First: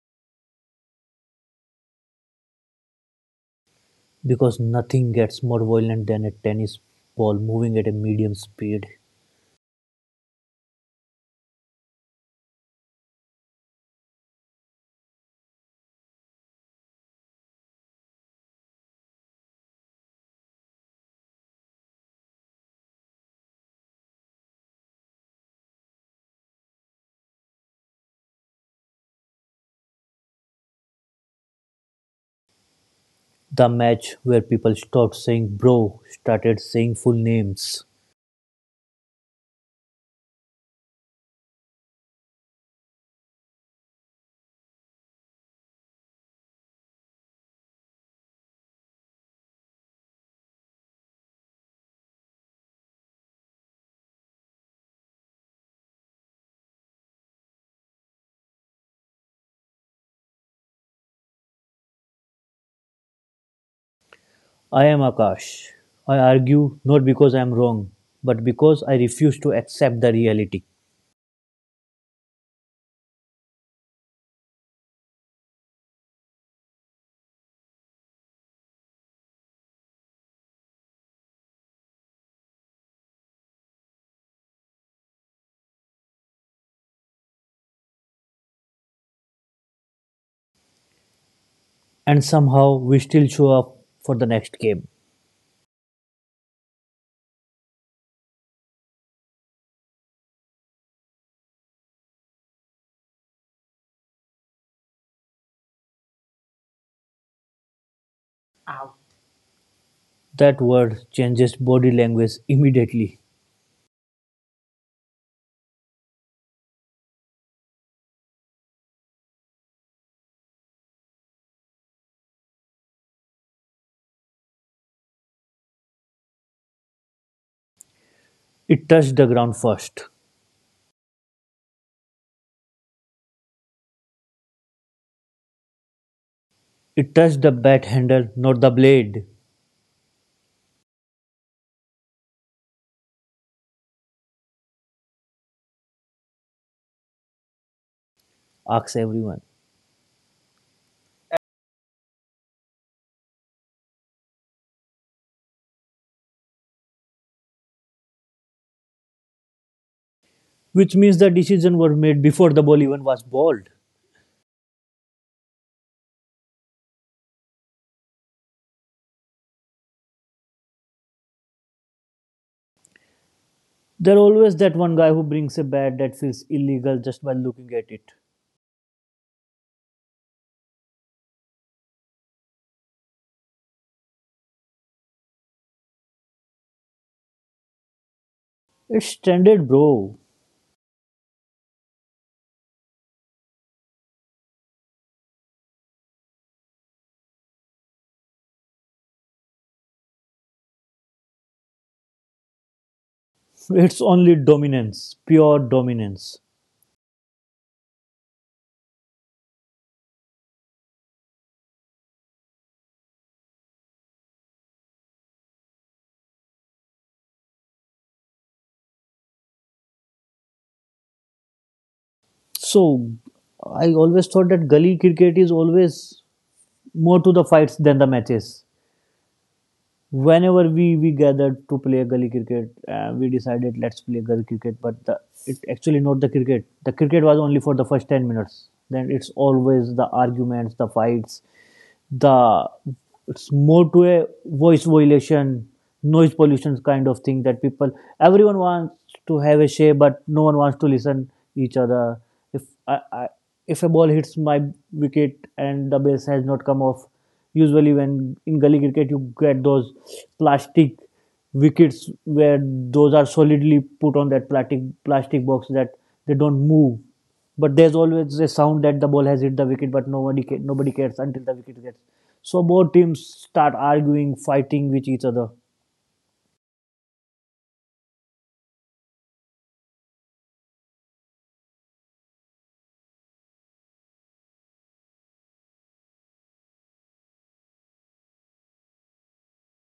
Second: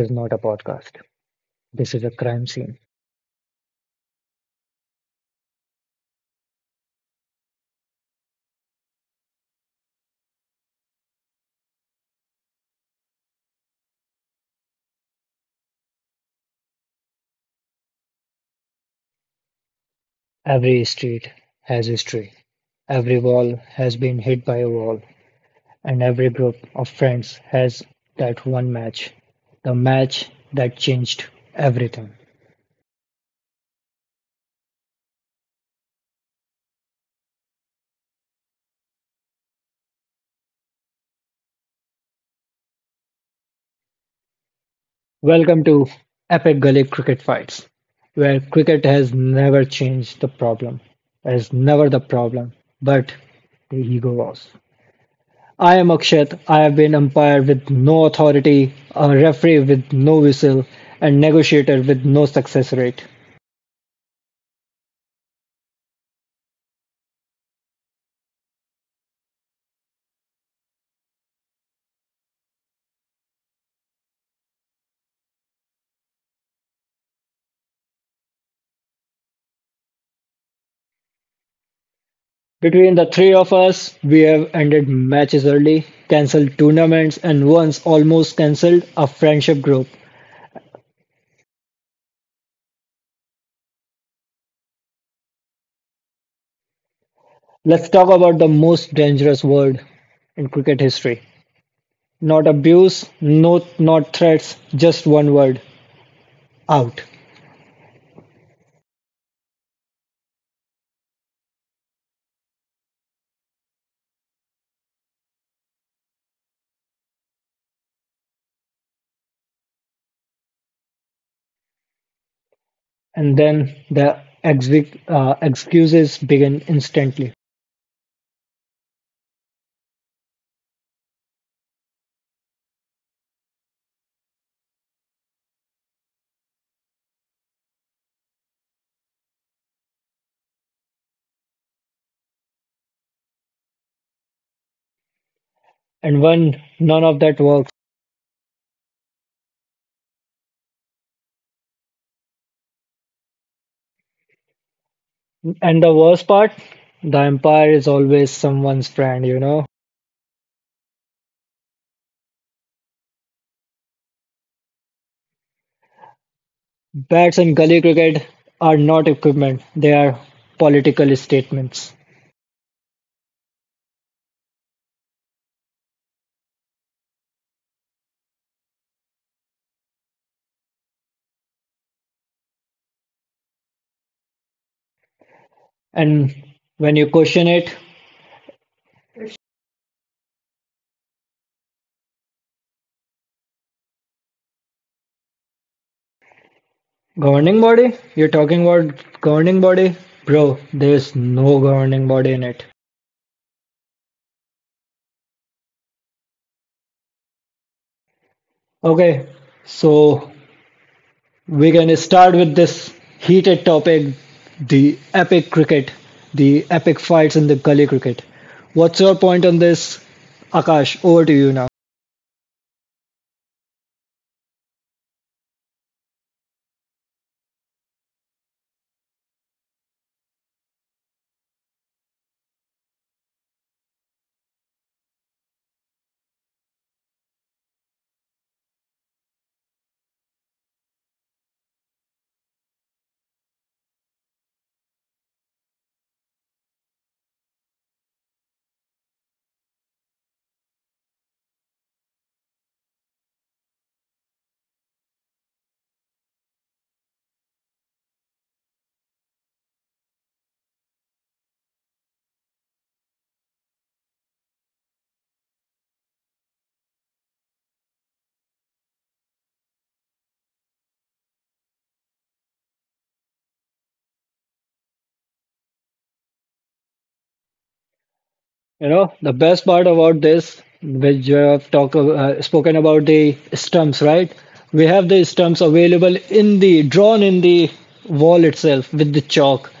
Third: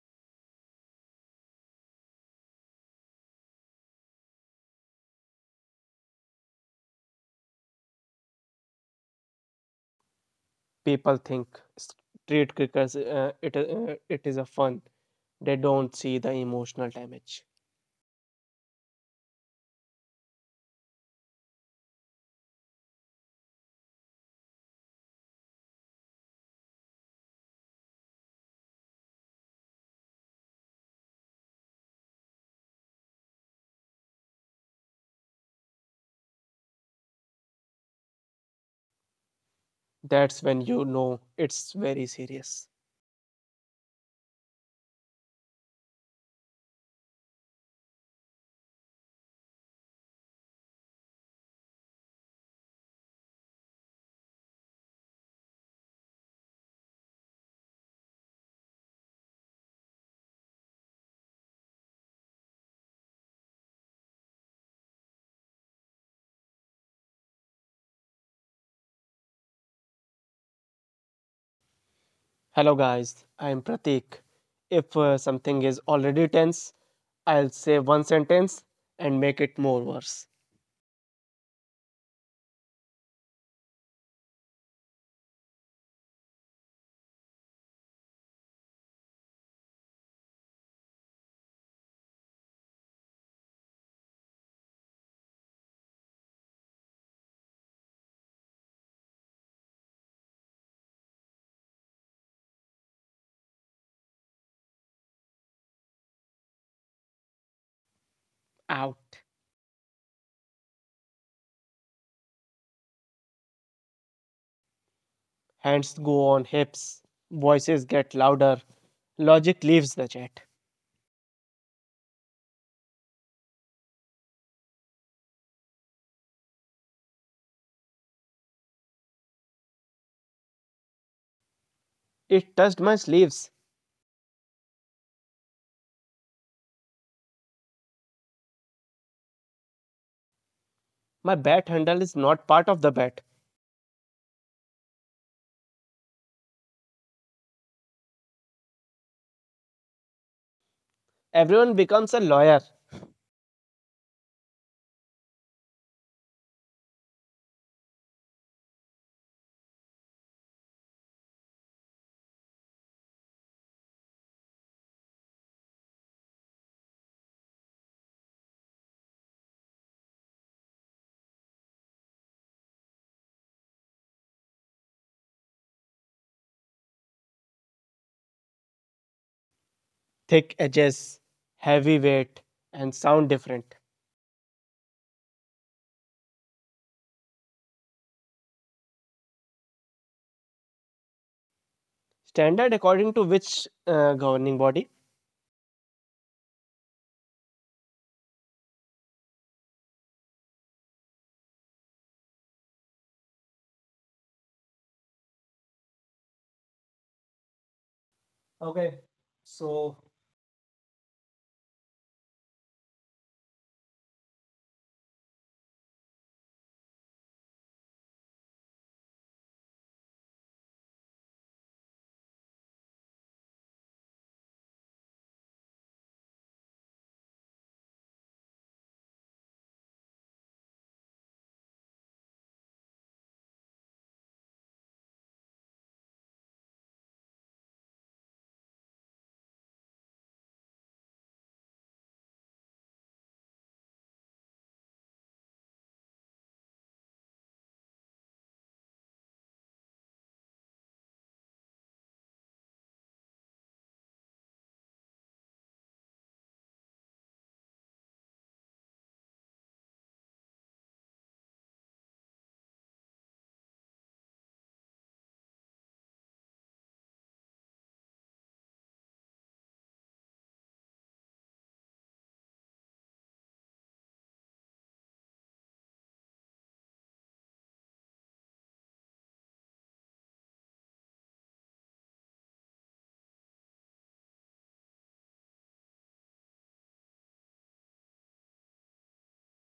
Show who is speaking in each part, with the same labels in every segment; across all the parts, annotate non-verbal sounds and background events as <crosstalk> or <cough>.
Speaker 1: is not a podcast. This is a crime scene.
Speaker 2: Because nothing gets more violent than a tennis ball moving at a medium speed.
Speaker 3: people think street crickets uh, it uh, it is a fun they don't see the emotional damage
Speaker 1: Every street has history. Every wall has been hit by a wall. And every group of friends has that one match. The match that changed everything.
Speaker 2: The match where people stopped saying bro started saying full names.
Speaker 3: that's when you know it's very serious
Speaker 1: Welcome to Epic Gully Cricket Fights, where cricket has never changed the problem. It is never the problem, but the ego was. I am Akshat. I have been umpire with no authority, a referee with no whistle, and negotiator with no success rate.
Speaker 2: I am Akash. I argue not because I am wrong, but because I refuse to accept the reality.
Speaker 3: hello guys i am pratik if uh, something is already tense i'll say one sentence and make it more worse
Speaker 1: Between the three of us, we have ended matches early, cancelled tournaments, and once almost cancelled a friendship group.
Speaker 2: And somehow we still show up for the next game.
Speaker 1: Let's talk about the most dangerous word in cricket history. Not abuse, no, not threats, just one word out.
Speaker 3: out
Speaker 2: That word changes body language immediately.
Speaker 3: hands go on hips voices get louder logic leaves the chat
Speaker 1: And then the ex- uh, excuses begin instantly.
Speaker 2: It touched the ground first.
Speaker 3: it touched my sleeves
Speaker 2: It touched the bat handle, not the blade,
Speaker 3: my bat handle is not part of the bat
Speaker 1: And when none of that works,
Speaker 2: asks everyone.
Speaker 3: everyone becomes a lawyer
Speaker 1: And the worst part, the umpire is always someone's friend, you know.
Speaker 2: which means the decision were made before the ball even was bowled.
Speaker 1: Bats in gully cricket are not equipment, they are political statements.
Speaker 2: There always that one guy who brings a bat that feels illegal just by looking at it.
Speaker 3: thick edges, heavy weight, and sound different.
Speaker 1: And when you question it,
Speaker 2: It's standard, bro.
Speaker 3: Standard according to which uh, governing body?
Speaker 1: governing body? You're talking about governing body? Bro, there's no governing body in it.
Speaker 2: It's only dominance, pure dominance.
Speaker 3: Okay,
Speaker 1: Okay,
Speaker 3: so
Speaker 1: so we can start with this heated topic the epic cricket, the epic fights in the gully cricket. What's your point on this? Akash, over to you now.
Speaker 2: So I always thought that gully cricket is always more to the fights than the matches. whenever we we gathered to play gully cricket uh, we decided let's play gully cricket but the, it actually not the cricket the cricket was only for the first 10 minutes then it's always the arguments the fights the it's more to a voice violation noise pollution kind of thing that people everyone wants to have a say but no one wants to listen each other if I, I if a ball hits my wicket and the base has not come off usually when in gully cricket you get those plastic wickets where those are solidly put on that plastic plastic box that they don't move but there's always a sound that the ball has hit the wicket but nobody ca- nobody cares until the wicket gets so both teams start arguing fighting with each other
Speaker 1: You know, the best part about this, which you have talk, uh, spoken about the stumps, right? We have the stumps available in the drawn in the wall itself with the chalk,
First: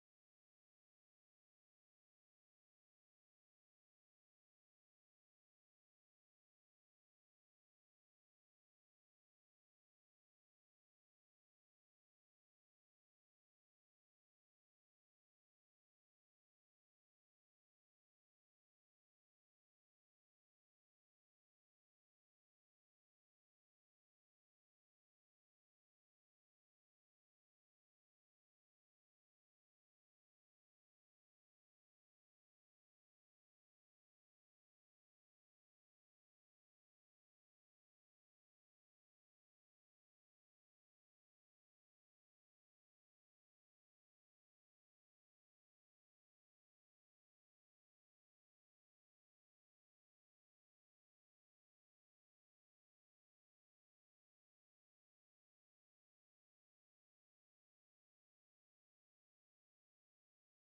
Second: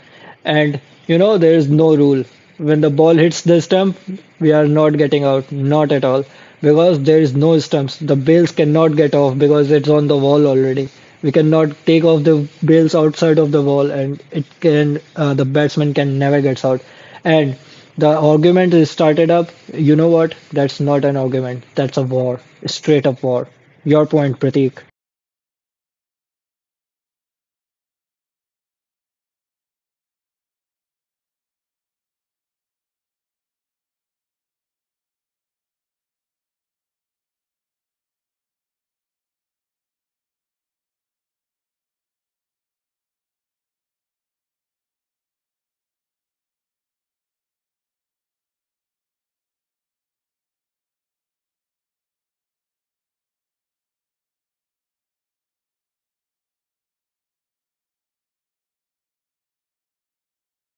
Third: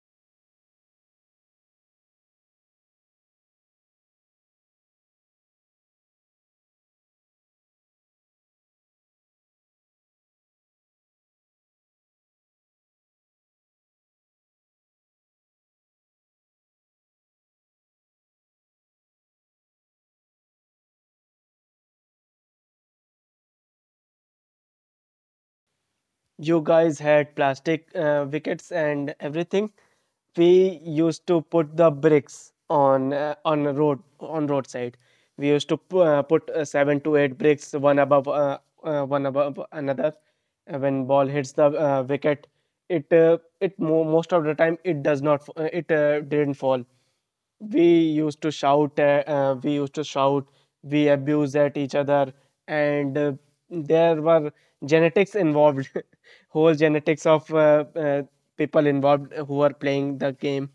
Speaker 1: and you know there is no rule. When the ball hits the stump, we are not getting out, not at all, because there is no stumps. The bails cannot get off because it's on the wall already. We cannot take off the bails outside of the wall, and it can uh, the batsman can never gets out. And the argument is started up, you know what? That's not an argument. That's a war. Straight up war. Your point, Prateek.
Speaker 3: You guys had plastic uh, wickets and everything. We used to put the bricks on uh, on a road on roadside. We used to pu- uh, put uh, seven to eight bricks one above uh, uh, one above another. Uh, when ball hits the uh, wicket, it uh, it mo- most of the time it does not f- uh, it uh, didn't fall. we used to shout uh, uh, we used to shout we abused at each other and uh, there were genetics involved <laughs> whole genetics of uh, uh, people involved who were playing the game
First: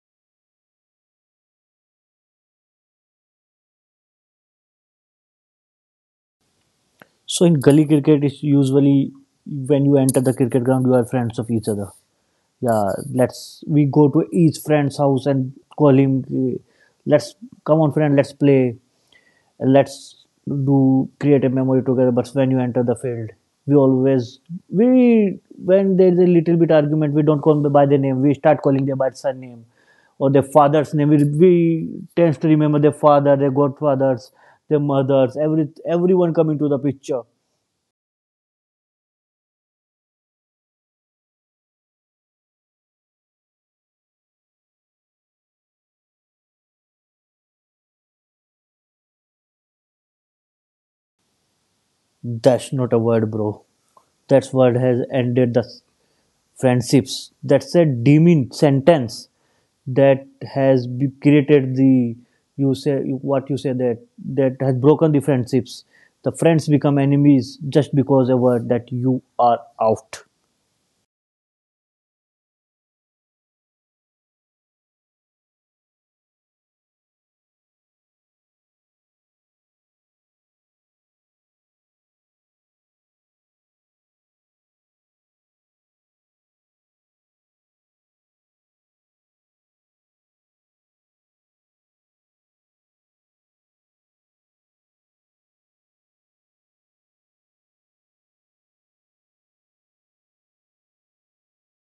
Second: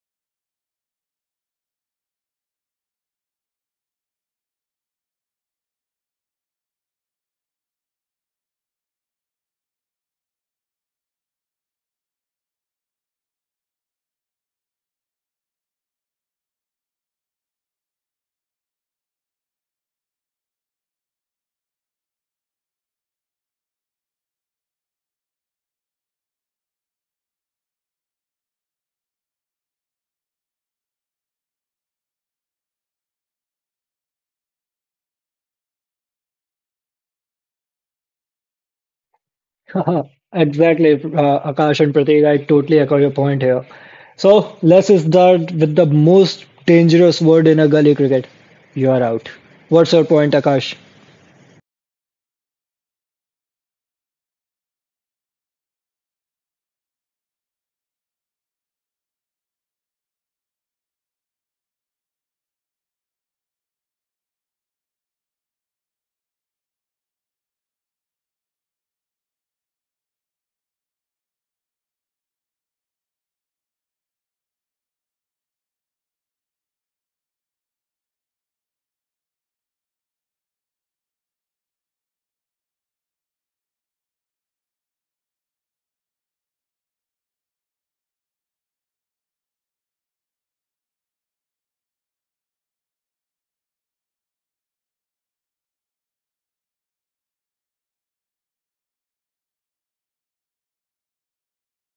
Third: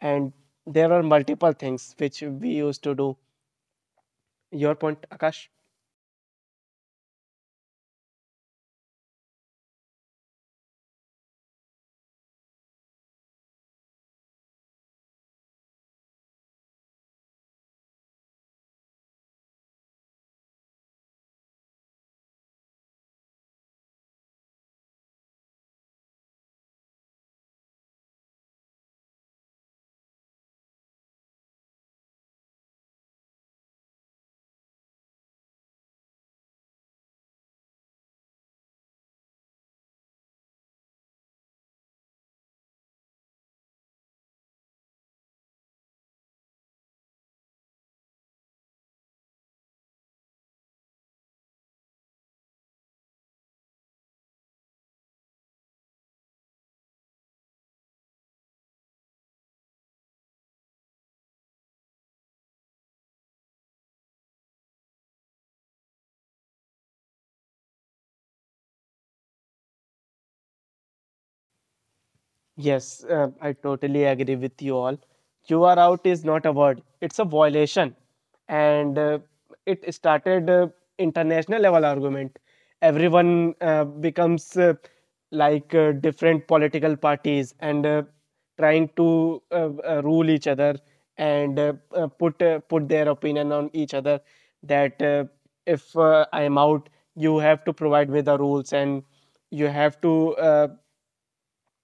Speaker 3: and there were multiple things which we used to do your point akash
Speaker 2: so in gully cricket it's usually when you enter the cricket ground you are friends of each other yeah let's we go to each friend's house and call him "Hey, let's come on friend let's play let's do create a memory together but when you enter the field we always we when there's a little bit argument we don't call them by their name we start calling them by surname or their father's name we, we tend to remember their father their godfathers their mothers every everyone coming to the picture
Speaker 1: <laughs> Exactly, uh, Akash and Prateek. I totally echo your point here. So let's start with the most dangerous word in a gully cricket. You are out. What's your point, Akash?
Speaker 2: that's not a word bro that word has ended the friendships. That's a demean sentence that has be created the you say you- what you say that that has broken the friendships. The friends become enemies just because a word that you are out.
Speaker 3: Yes, uh, I totally agree with you all. You are out is not a word, it's a violation. And uh, it started uh, international level argument. Everyone uh, becomes uh, like uh, different political parties and uh, trying to uh, uh, rule each other and uh, uh, put uh, put their opinion on each other that uh, if uh, I am out, you have to provide me the rules and you have to uh,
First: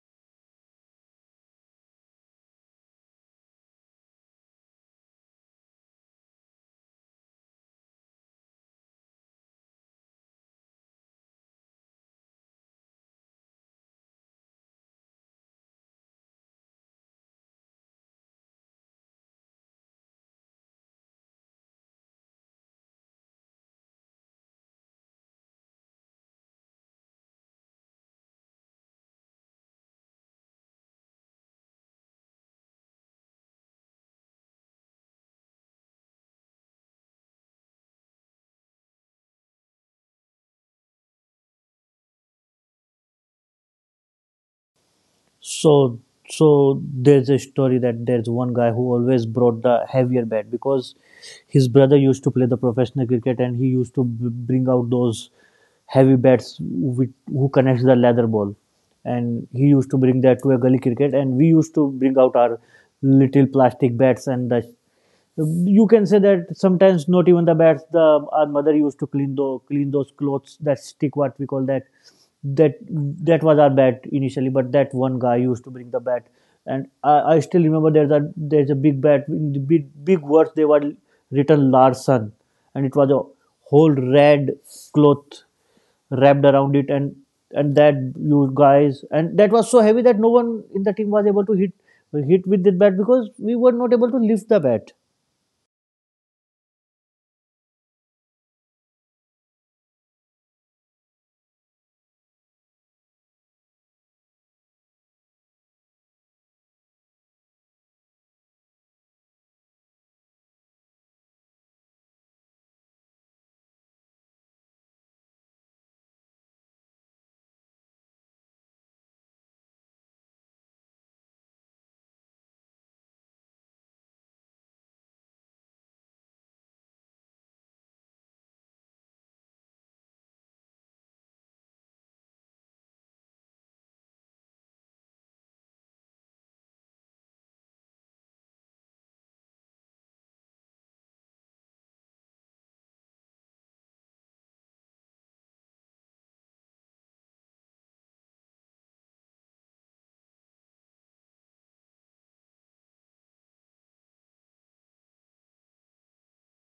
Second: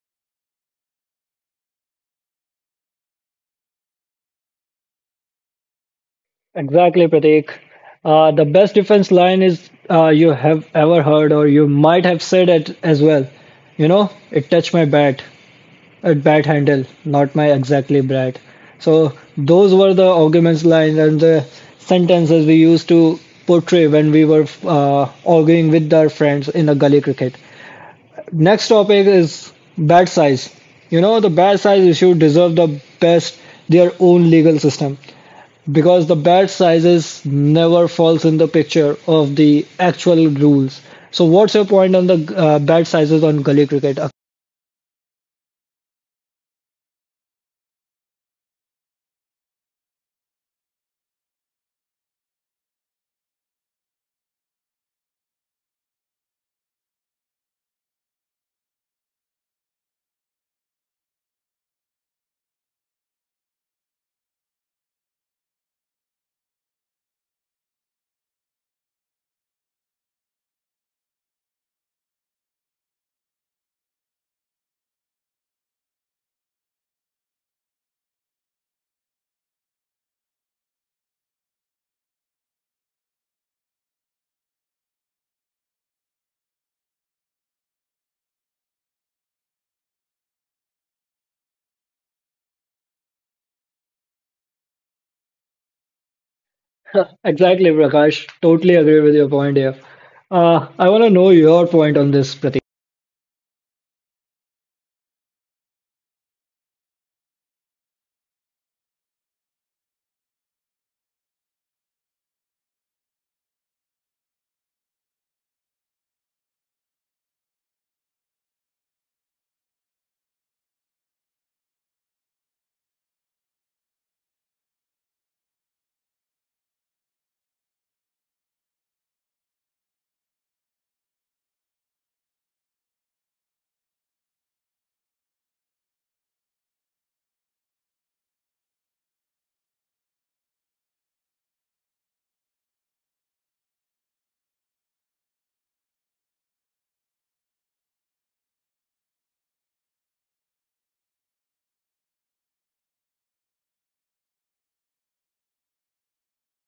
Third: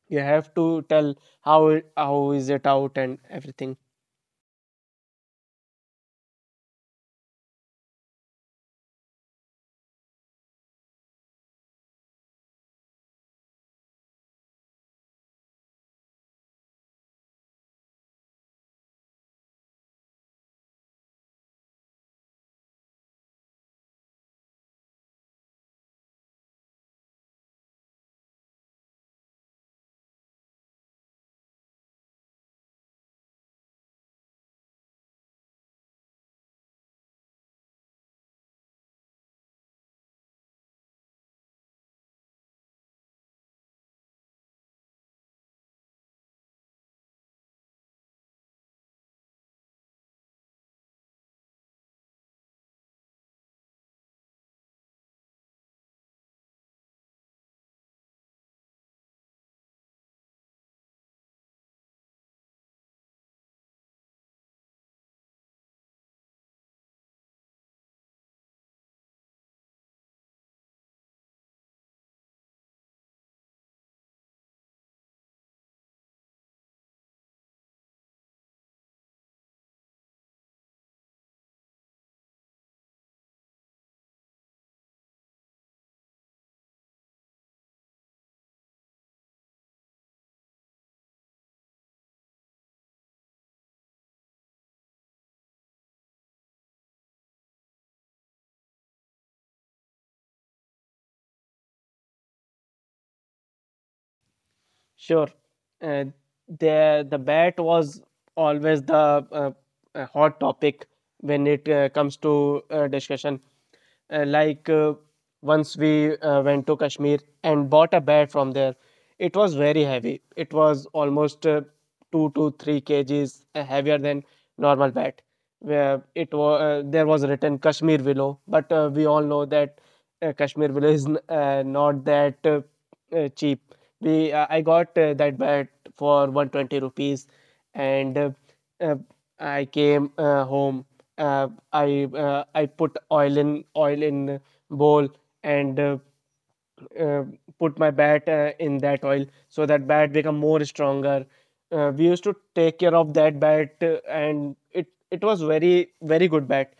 Speaker 3: you have to tell how it- how is it out and everything
Speaker 1: Exactly, Prateek. Uh, the best defense line is uh, you have ever heard, or you might have said it as well. You know, it touched my bat. a bad handle, not my exactly brat. So those were the arguments lines and the sentences we used to portray when we were uh, arguing with our friends in a gully cricket. Next topic is bat size. You know the bat size issue deserve the best their own legal system because the bat sizes never falls in the picture of the actual rules. So what's your point on the uh, bat sizes on gully cricket?
Speaker 2: So, so there's a story that there's one guy who always brought the heavier bat because his brother used to play the professional cricket and he used to b- bring out those heavy bats with, who connects the leather ball. And he used to bring that to a gully cricket and we used to bring out our little plastic bats and the you can say that sometimes not even the bats the our mother used to clean the clean those clothes that stick what we call that that that was our bat initially but that one guy used to bring the bat and I, I still remember there's a there's a big bat in the big big words they were written Larson and it was a whole red cloth wrapped around it and and that you guys and that was so heavy that no one in the team was able to hit hit with the bat because we were not able to lift the bat
Speaker 1: <laughs> Exactly, Prakash. Totally agree with your point here. Uh, I want to know your point on this, Pratik.
Speaker 3: Sure. Uh, the the bat was always the uh, uh, hot topic when it uh, comes to uh, discussion. Uh, like uh, once we uh, went to Kashmir and bought a bat from there, it was very heavy. It was almost uh, two to three kgs uh, heavier than normal bat. Where it was uh, there was written Kashmir willow, but uh, we all know that uh, Kashmir willow is n- uh, not that. Uh, uh, cheap. We uh, I got uh, that bat for 120 rupees, and uh, uh, I came uh, home. Uh, I uh, I put oil in oil in bowl and uh, uh, put my bat uh, in that oil so that bat become more stronger uh, we used to take care of that bat uh, and it it was very very good bat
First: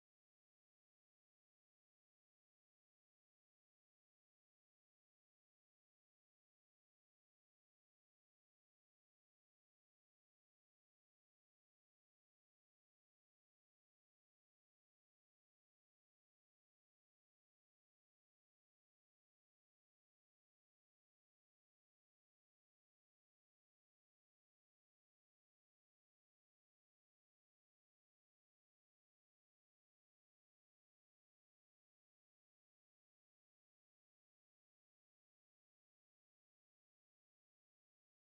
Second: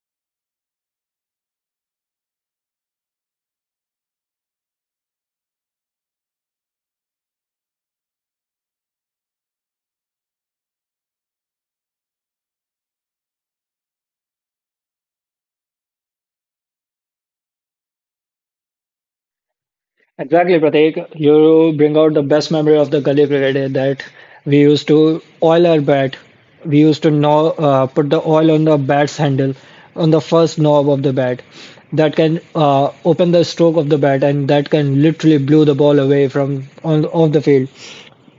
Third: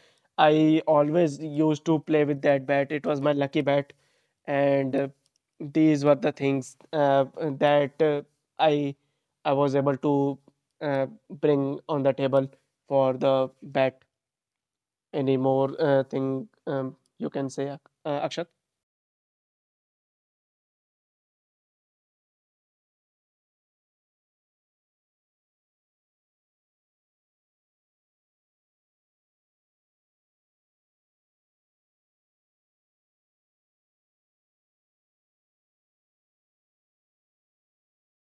Speaker 3: i always used to play with that bat it was my lucky bat and uh, these were the things uh, that uh, i i was able to uh, bring on the table for the bat any more uh, thing um, you can say Ak- uh, akshat
Speaker 1: Exactly, Pratik. You bring out the best memory of the gully cricket that we used to oil our bat. We used to know, uh, put the oil on the bat's handle, on the first knob of the bat. That can uh, open the stroke of the bat, and that can literally blow the ball away from on off the field.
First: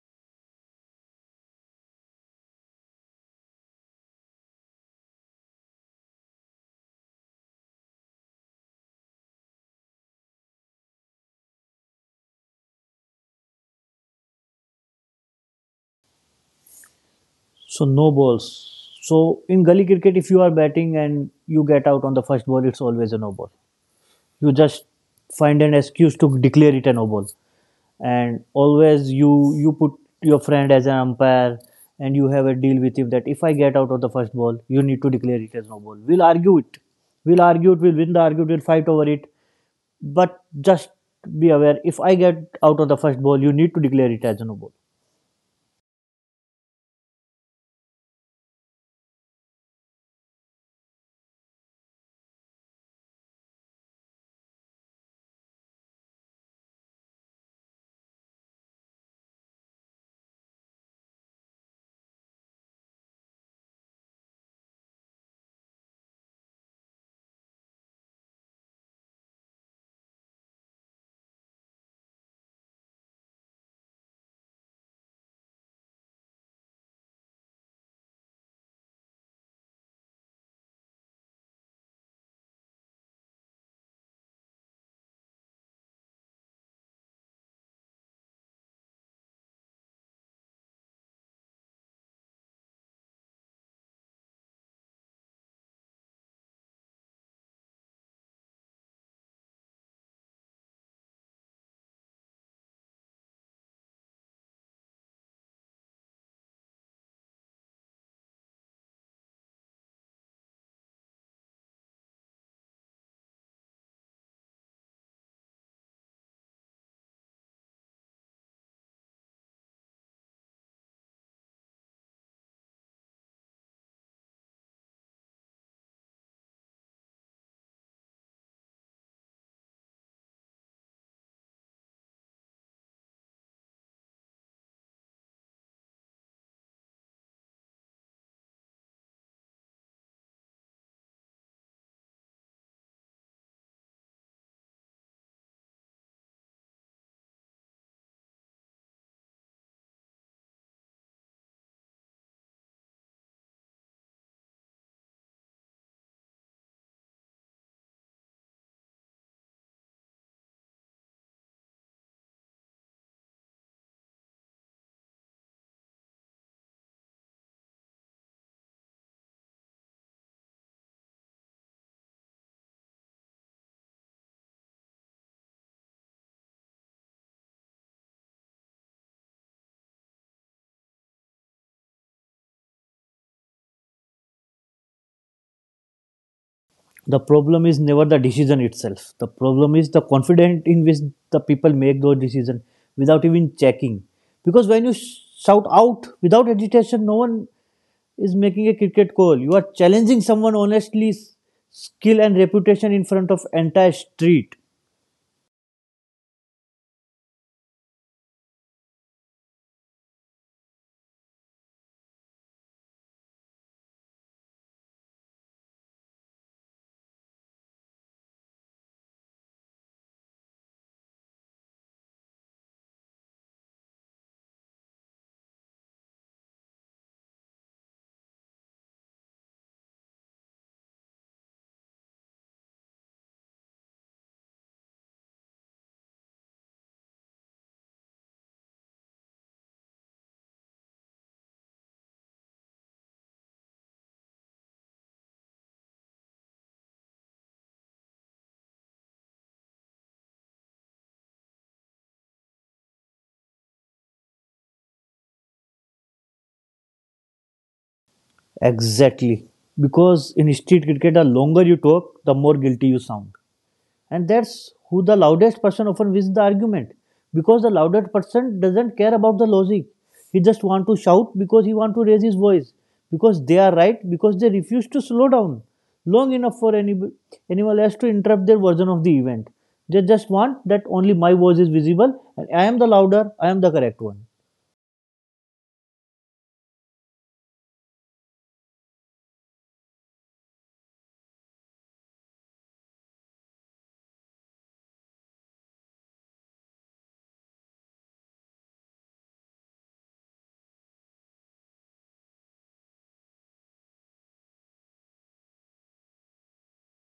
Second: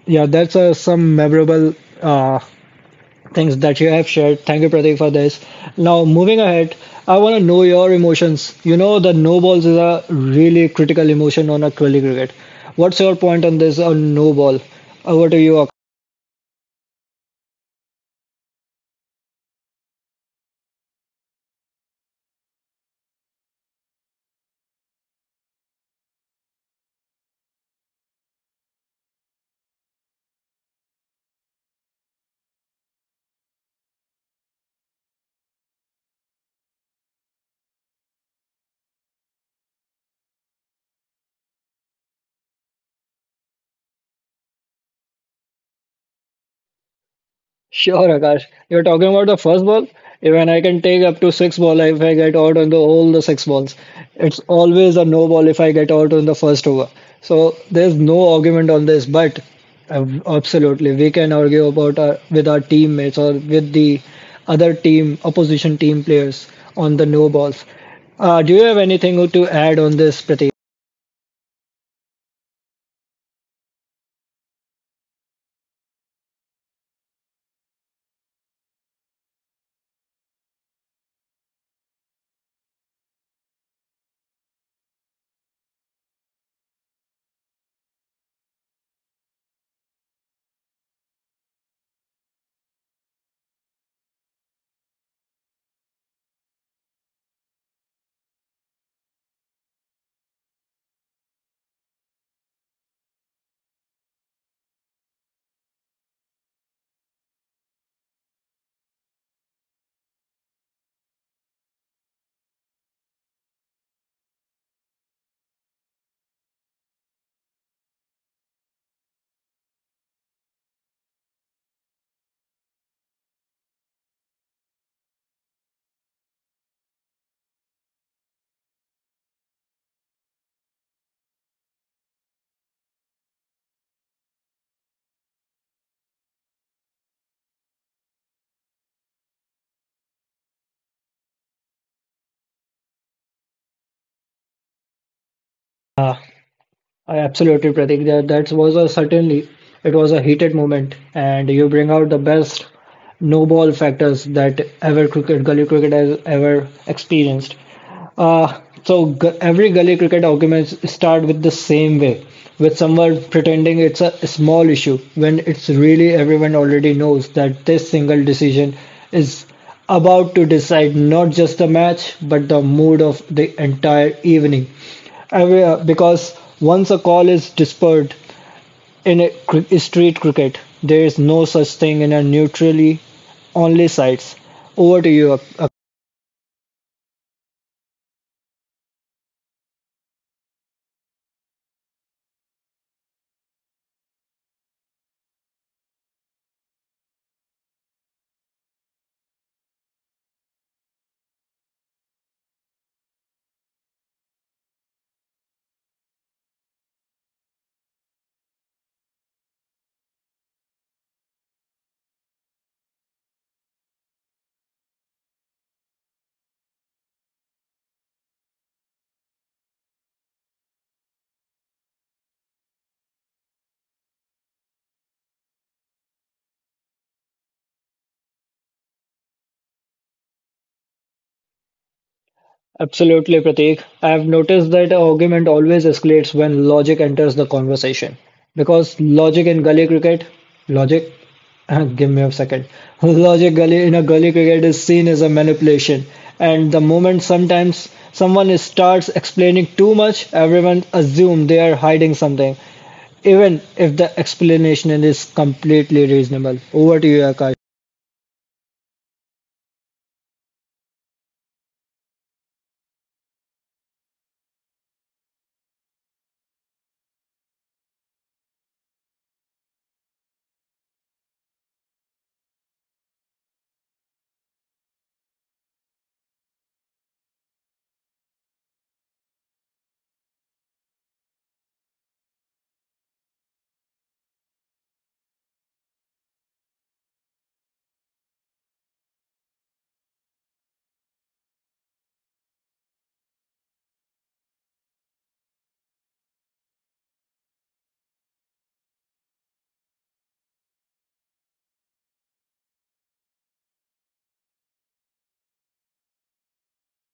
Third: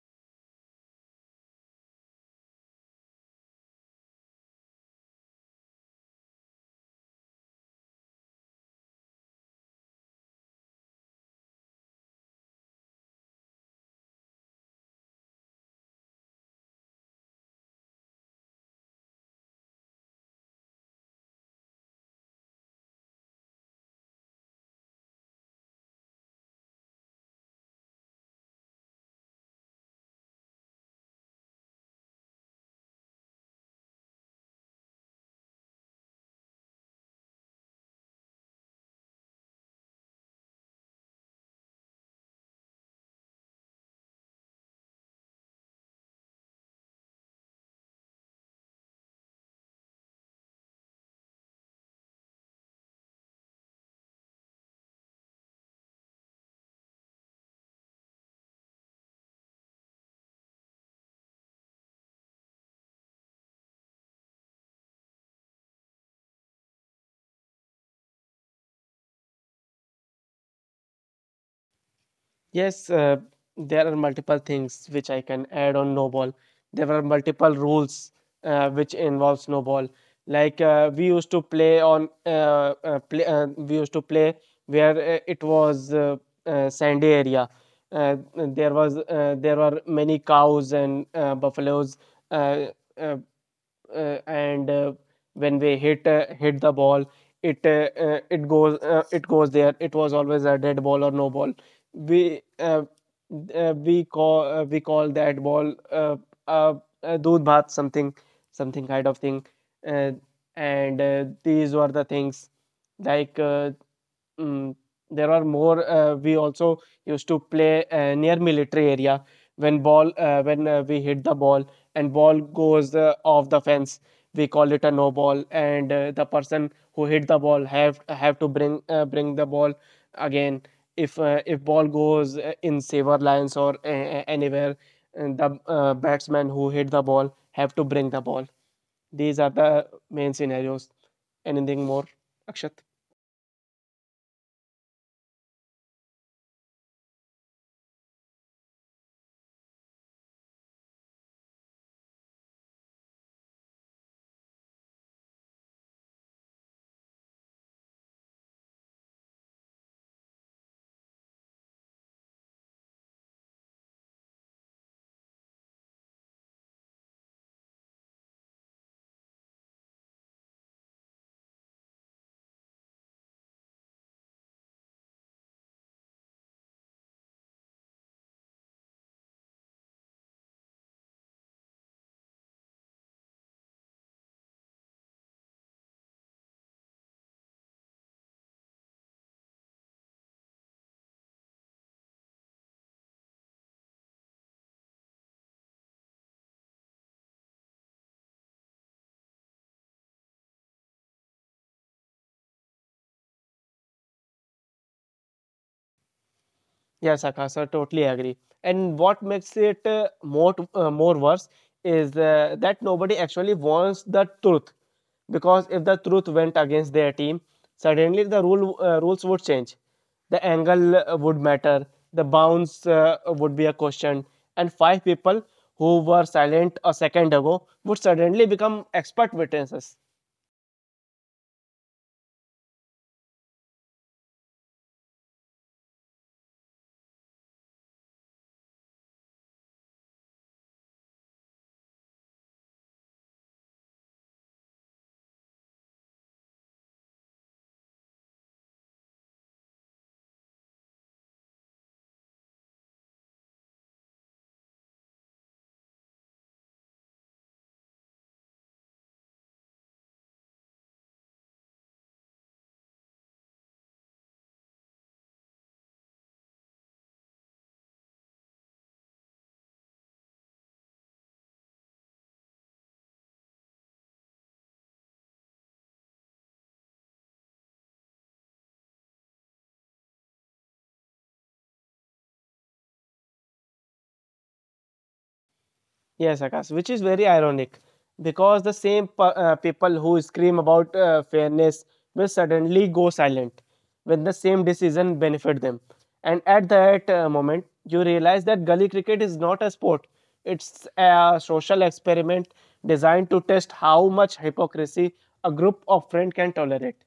Speaker 1: Yeah, that's uh, some memorable uh, things that you have shared. Thank you, Pratik, for this. Now, moving ahead, I want to know your emotions. You know, the no balls is a really critical emotion on a Twilly cricket. What's your point on this on no ball? Over to you,
Speaker 2: So no balls. So in gully cricket, if you are batting and you get out on the first ball, it's always a no ball. You just find an excuse to declare it a no ball, and always you you put your friend as an umpire, and you have a deal with him that if I get out on the first ball, you need to declare it as no ball. We'll argue it. We'll argue it. We'll win the argument. We'll fight over it. But just be aware. If I get out on the first ball, you need to declare it as a no ball.
Speaker 1: Sure, Akash. You're talking about the first ball. Even I can take up to six ball if I get out on the all the six balls. It's always a no ball if I get out on the first over. So there's no argument on this. But um, absolutely, we can argue about our, with our teammates or with the other team opposition team players on the no balls. Uh, do you have anything to add on this, Pratik?
Speaker 3: Yes, uh, there are multiple things which I can add on snowball. There were multiple rules uh, which involve snowball. Like uh, we used to play on uh, uh, play, uh, we used to play where uh, it was uh, uh, sandy area. Uh, there was uh, there were many cows and uh, buffaloes uh, uh, uh, and uh, when we hit uh, hit the ball it uh, uh, it goes uh, it goes there it was always a dead ball or no ball we uh, uh, we call uh, we call that ball uh, uh, uh, doodh bhat something something kind of thing uh, and uh, these were the things like uh, mm, there are more. Uh, we also used to play uh, near military area when ball uh, when uh, we hit the ball and ball goes uh, off the fence. We call it a no ball, and uh, the person who hit the ball have have to bring uh, bring the ball again. If uh, if ball goes uh, in saver lines or uh, uh, anywhere, and the uh, batsman who hit the ball have to bring the ball. These are the main scenarios. Anything more, Akshat?
Speaker 1: I absolutely, Pratik. That, that was a certainly it was a heated moment, and you bring out the best no ball factors that ever cricket gully cricket has ever experienced. Uh, so gu- every gully cricket arguments start with the same way, with someone pretending it's a small issue when it's really everyone already knows that this single decision is about to decide not just the match but the mood of the entire evening. Aware because once a call is dispersed in a cri- street cricket, there is no such thing in a neutrally only sites. Over to you, Ak-
Speaker 2: The problem is never the decision itself. The problem is the confidence in which the people make those decisions without even checking. Because when you shout out without agitation, no one is making a cricket call. You are challenging someone honestly, s- skill and reputation in front of entire street.
Speaker 3: Yes, Akasha, totally agree. And what makes it uh, more uh, more worse is uh, that nobody actually wants the truth because if the truth went against their team, suddenly the rule uh, rules would change. The angle uh, would matter, the bounce uh, would be a question, and five people who were silent a second ago would suddenly become expert witnesses.
Speaker 1: Absolutely, Prateek. I have noticed that an argument always escalates when logic enters the conversation. Because logic in gully cricket, logic, <laughs> give me a second, <laughs> logic gully in a gully cricket is seen as a manipulation. And the moment sometimes someone starts explaining too much, everyone assumes they are hiding something, even if the explanation is completely reasonable. Over to you, Akash.
Speaker 2: Exactly. Because in street cricket, the longer you talk, the more guilty you sound. and that's who the loudest person often wins the argument because the loudest person doesn't care about the logic he just want to shout because he want to raise his voice because they are right because they refuse to slow down long enough for any, anyone else to interrupt their version of the event they just want that only my voice is visible and i am the louder i am the correct one
Speaker 3: Yes, Akash, which is very ironic because the same pe- uh, people who scream about uh, fairness will suddenly go silent when the same decision benefit them. And at that uh, moment, you realize that gully cricket is not a sport; it's a social experiment designed to test how much hypocrisy a group of friends can tolerate.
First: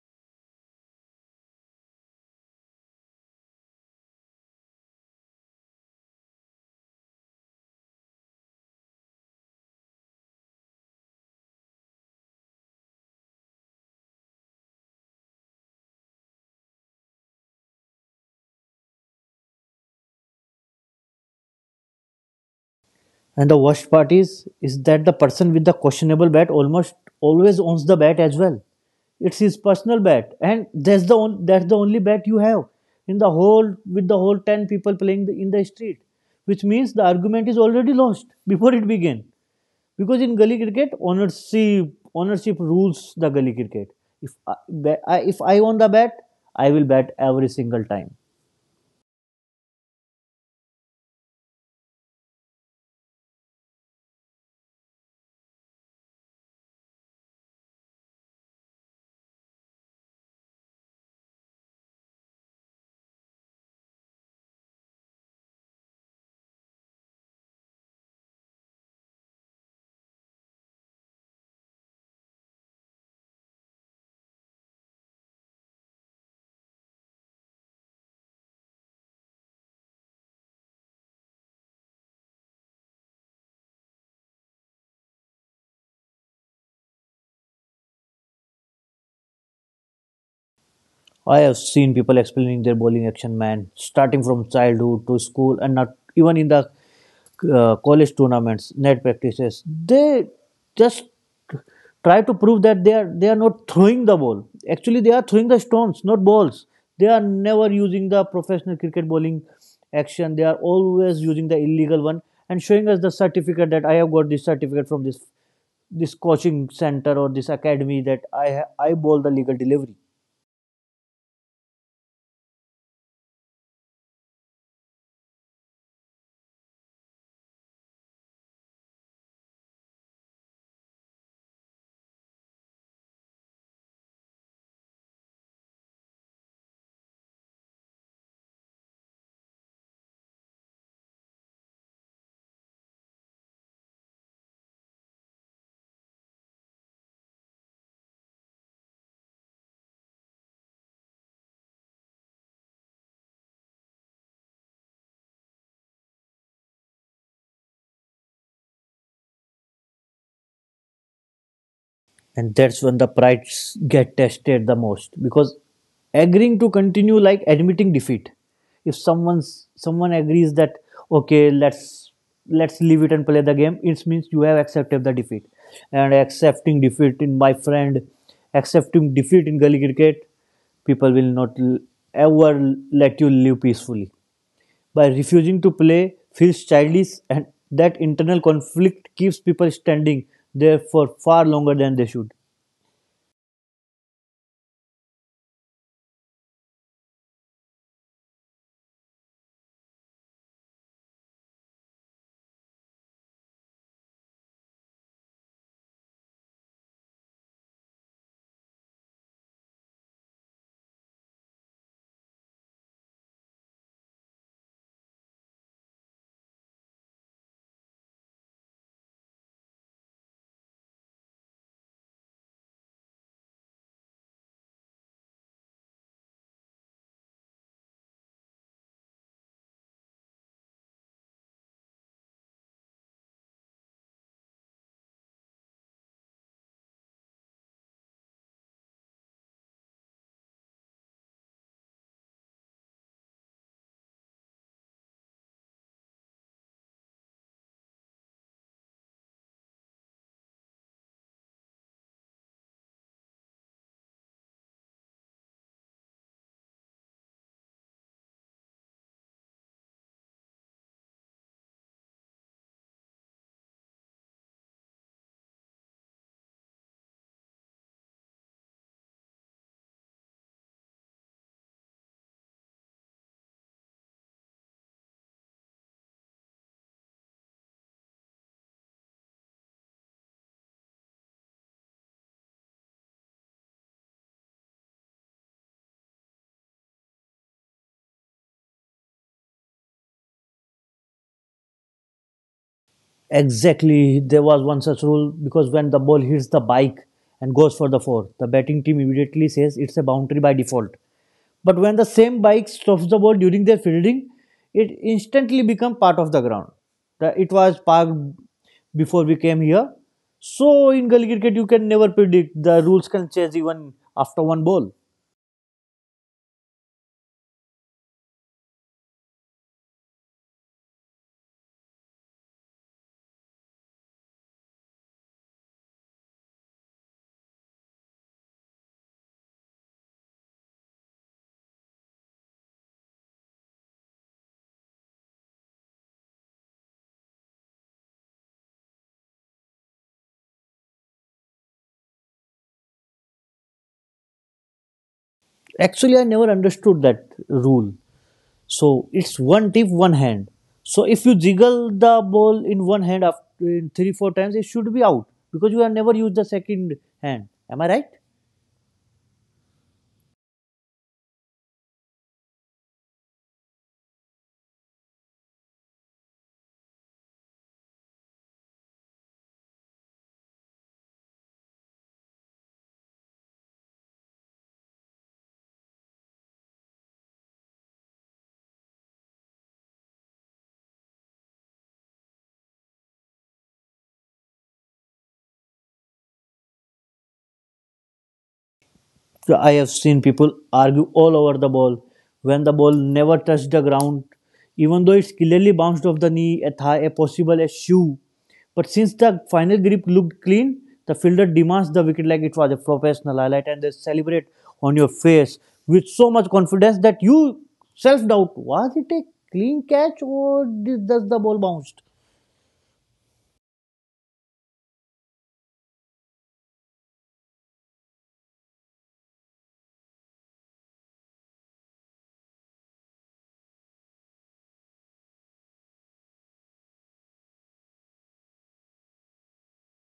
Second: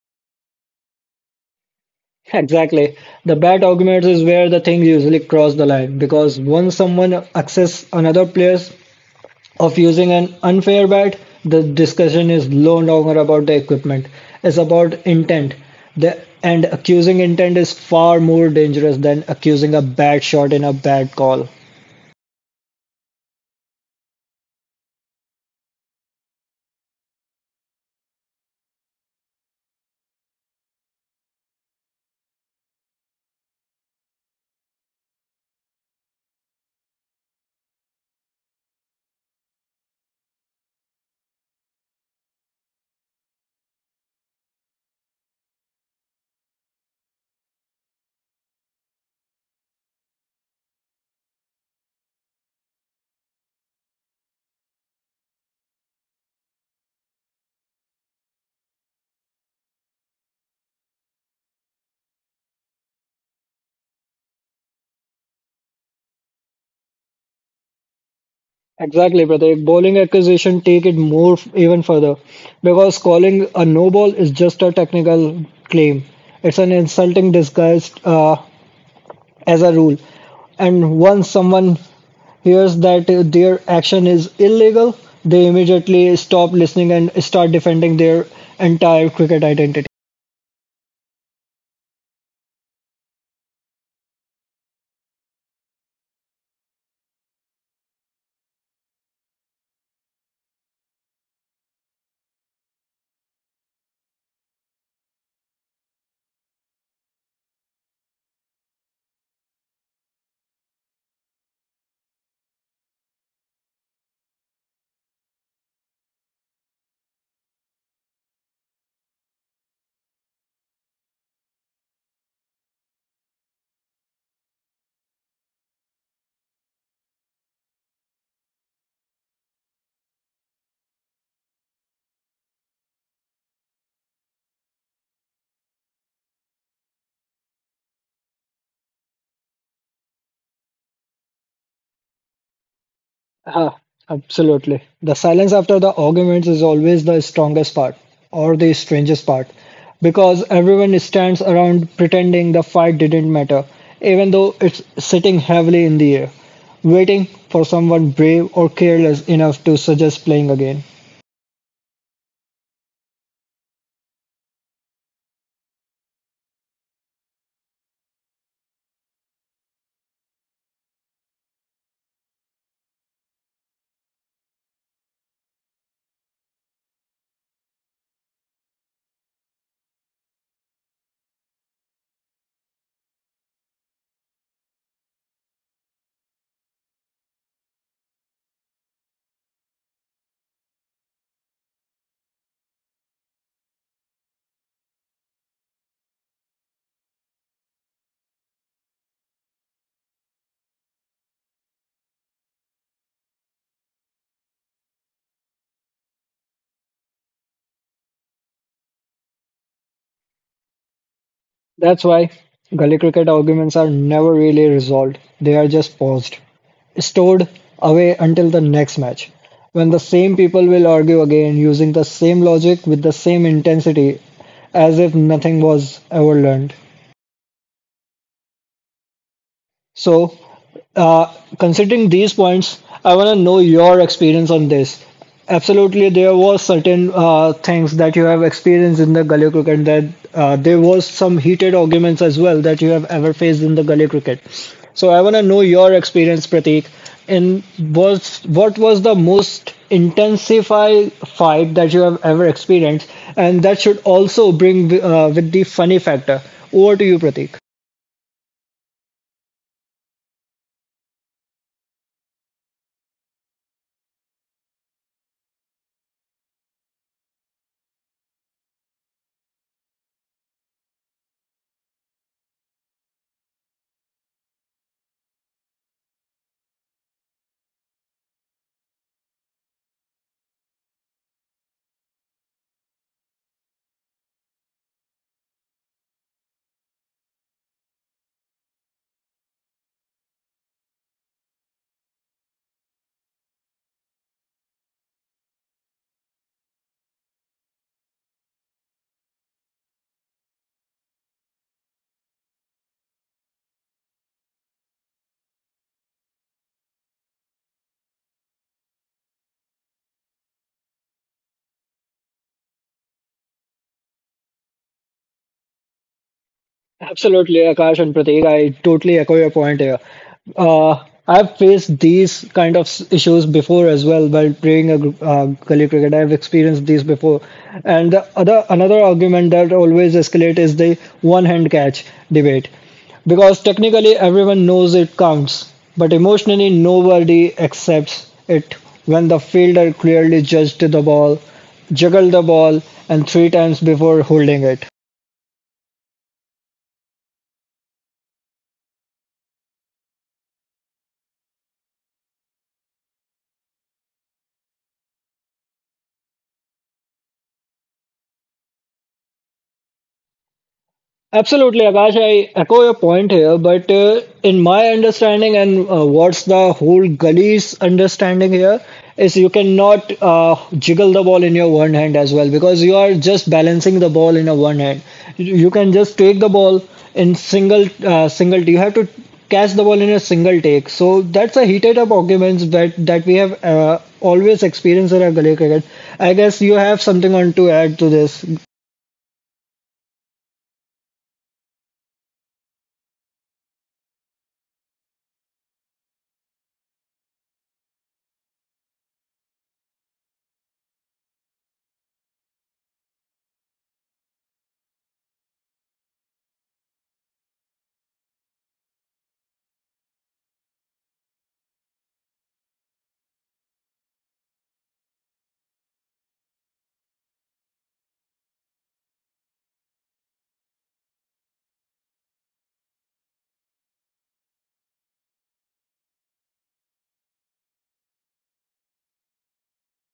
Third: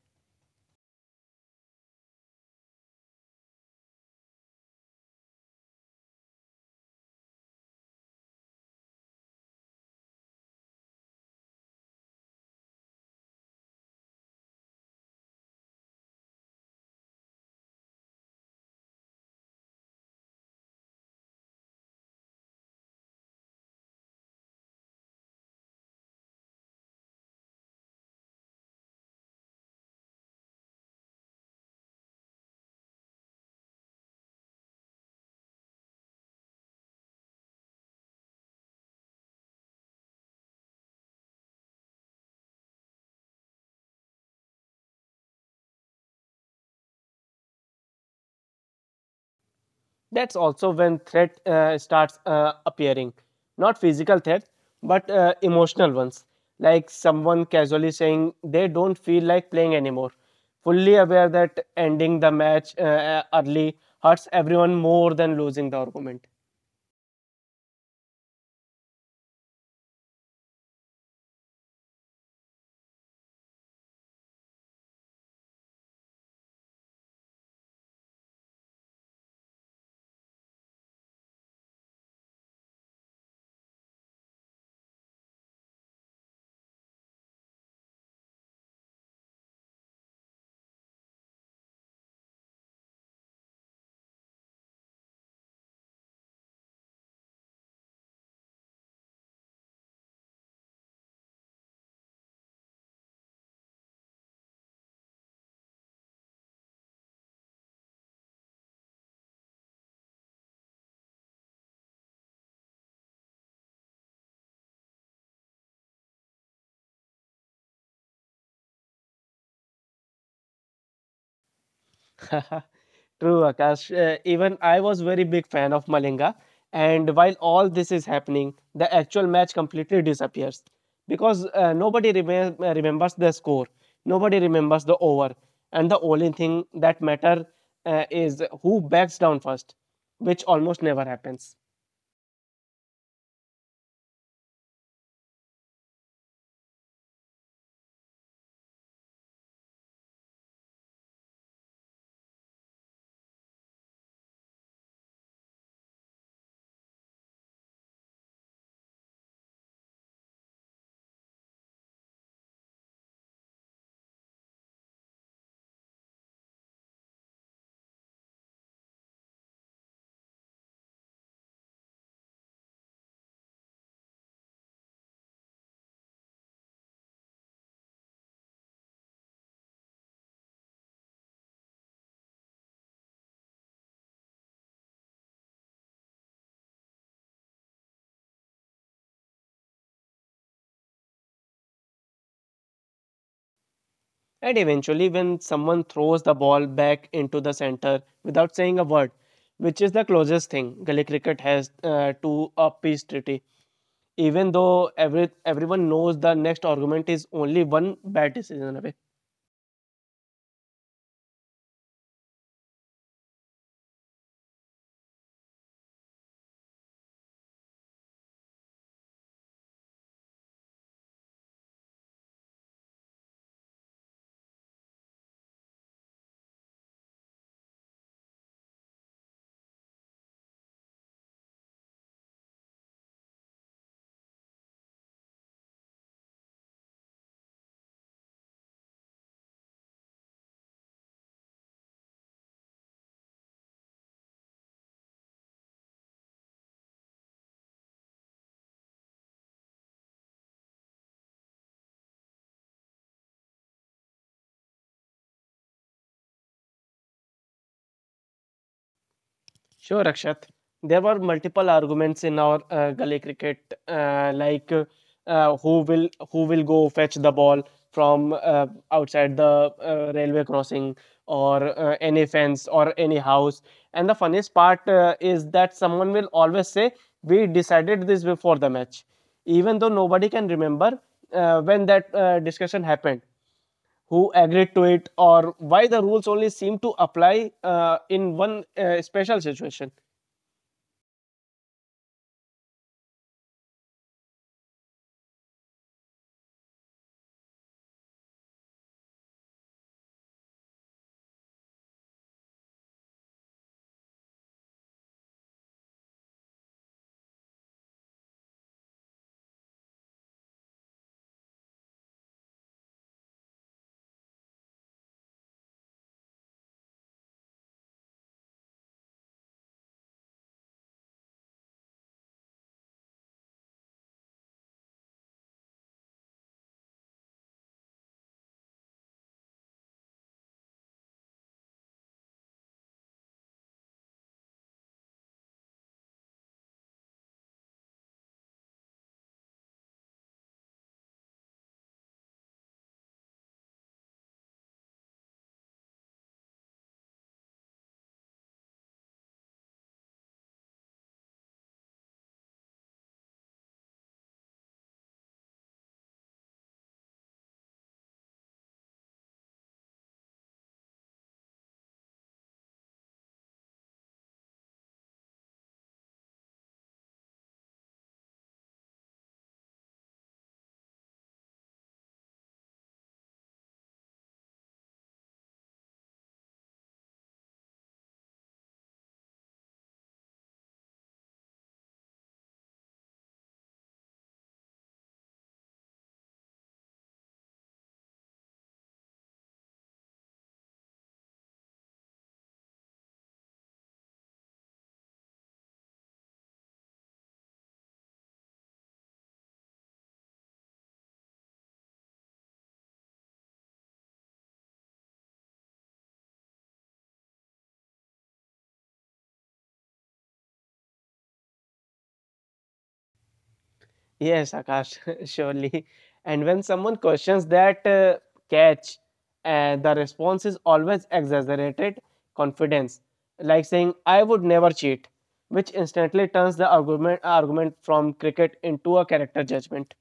Speaker 1: <laughs> Exactly. The bad arguments is where the things usually cross the line because once someone access another player's of using an unfair bet, the discussion is no longer about the equipment. It's about intent. The, and accusing intent is far more dangerous than accusing a bad shot in a bad call.
Speaker 2: And the worst part is is that the person with the questionable bat almost always owns the bat as well. It's his personal bat, and that's the on, that's the only bat you have in the whole with the whole ten people playing the, in the street, which means the argument is already lost before it began. Because in gully cricket, ownership ownership rules the gully cricket. If I, I, if I own the bat, I will bat every single time.
Speaker 3: That's also when threat uh, starts uh, appearing, not physical threats, but uh, emotional ones, like someone casually saying they don't feel like playing anymore, fully aware that ending the match uh, early hurts everyone more than losing the argument.
Speaker 1: Exactly, Pratik. Bowling accusation take it more f- even further because calling a no ball is just a technical claim. It's an insulting disguised uh, as a rule. And once someone hears that uh, their action is illegal, they immediately stop listening and start defending their entire cricket identity.
Speaker 2: I have seen people explaining their bowling action, man, starting from childhood to school, and not even in the uh, college tournaments, net practices. They just try to prove that they are they are not throwing the ball. Actually, they are throwing the stones, not balls. They are never using the professional cricket bowling action. They are always using the illegal one and showing us the certificate that I have got this certificate from this this coaching center or this academy that I ha- I bowl the legal delivery.
Speaker 3: <laughs> True, Akash. Uh, even I was very big fan of Malinga, and while all this is happening, the actual match completely disappears because uh, nobody remem- uh, remembers the score, nobody remembers the over, and the only thing that matter uh, is who backs down first, which almost never happens.
Speaker 1: Ah, absolutely. The silence after the arguments is always the strongest part or the strangest part because everyone stands around pretending the fight didn't matter, even though it's sitting heavily in the air, waiting for someone brave or careless enough to suggest playing again.
Speaker 2: and that's when the prides get tested the most because agreeing to continue like admitting defeat if someone's someone agrees that okay let's let's leave it and play the game it means you have accepted the defeat and accepting defeat in my friend accepting defeat in gully cricket people will not l- ever let you live peacefully by refusing to play feels childish and that internal conflict keeps people standing there for far longer than they should
Speaker 3: And eventually, when someone throws the ball back into the center without saying a word, which is the closest thing Gully cricket has uh, to a peace treaty even though every everyone knows the next argument is only one bad decision away.
Speaker 1: That's why gully cricket arguments are never really resolved, they are just paused, stored away until the next match, when the same people will argue again using the same logic with the same intensity as if nothing was ever learned. So, uh, considering these points, I want to know your experience on this. Absolutely, there was certain uh, things that you have experienced in the gully cricket that uh, there was some heated arguments as well that you have ever faced in the gully cricket. So I want to know your experience, Prateek. And was what was the most intensify fight that you have ever experienced, and that should also bring uh, with the funny factor. Over to you, Prateek.
Speaker 3: Sure, Akshat. There were multiple arguments in our uh, gully cricket, uh, like uh, uh, who will who will go fetch the ball from uh, outside the uh, railway crossing or uh, any fence or any house. And the funniest part uh, is that someone will always say, "We decided this before the match," even though nobody can remember uh, when that uh, discussion happened who agreed to it or why the rules only seem to apply uh, in one uh, special situation.
Speaker 2: Exactly. There was one such rule because when the ball hits the bike and goes for the four, the batting team immediately says it's a boundary by default. But when the same bike stops the ball during their fielding, it instantly becomes part of the ground. The- it was parked before we came here. So in Gully cricket, you can never predict. The rules can change even after one ball.
Speaker 1: Absolutely, Akash and Prateek. I totally echo your point here. Uh, I've faced these kind of s- issues before as well while playing a gr- uh, gully cricket. I've experienced these before. And the other another argument that always escalates is the one-hand catch debate, because technically everyone knows it counts, but emotionally nobody accepts it when the fielder clearly judged the ball, juggled the ball, and three times before holding it.
Speaker 2: Actually, I never understood that rule. So it's one tip, one hand. So if you jiggle the ball in one hand after in three, four times, it should be out because you have never used the second hand. Am I right?
Speaker 1: Absolutely, Akash. I echo your point here, but uh, in my understanding, and uh, what's the whole gully's understanding here is you cannot uh, jiggle the ball in your one hand as well because you are just balancing the ball in your one hand. You you can just take the ball in single uh, single. You have to catch the ball in a single take. So that's a heated up arguments that that we have uh, always experienced in our gully cricket. I guess you have something on to add to this.
Speaker 2: I have seen people argue all over the ball when the ball never touched the ground, even though it's clearly bounced off the knee, a thigh, a possible a shoe. But since the final grip looked clean, the fielder demands the wicket like it was a professional highlight and they celebrate on your face with so much confidence that you self doubt was it a clean catch or does the ball bounced?
Speaker 3: Yes, Akash, <laughs> surely. And when someone questions that uh, catch, uh, the response is always exaggerated confidence, like saying, I would never cheat, which instantly turns the argument, argument from cricket into a character judgment.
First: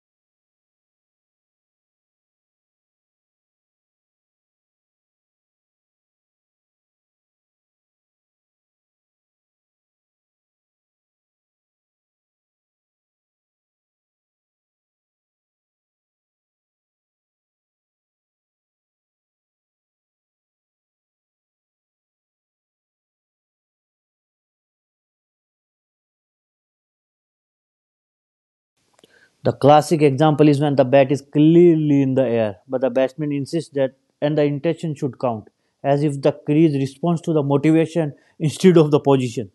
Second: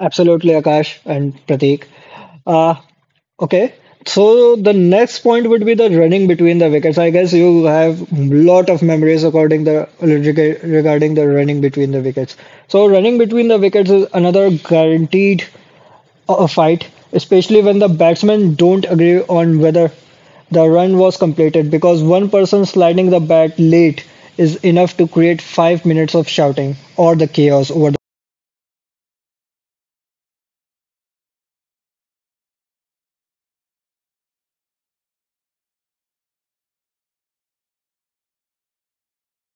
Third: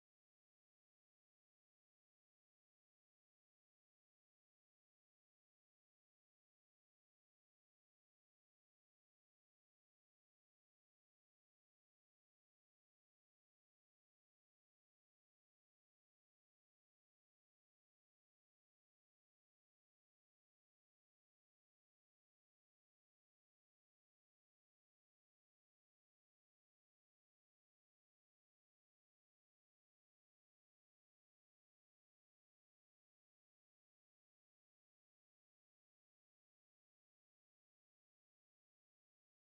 Speaker 1: Absolutely, Akash and Prateek. Uh, okay, so the next point would be the running between the wickets. I guess you have lot of memories regarding the rega- regarding the running between the wickets. So running between the wickets is another guaranteed uh, fight, especially when the batsmen don't agree on whether the run was completed because one person sliding the bat late is enough to create five minutes of shouting or the chaos over
Speaker 2: The classic example is when the bat is clearly in the air, but the batsman insists that and the intention should count, as if the crease responds to the motivation instead of the position.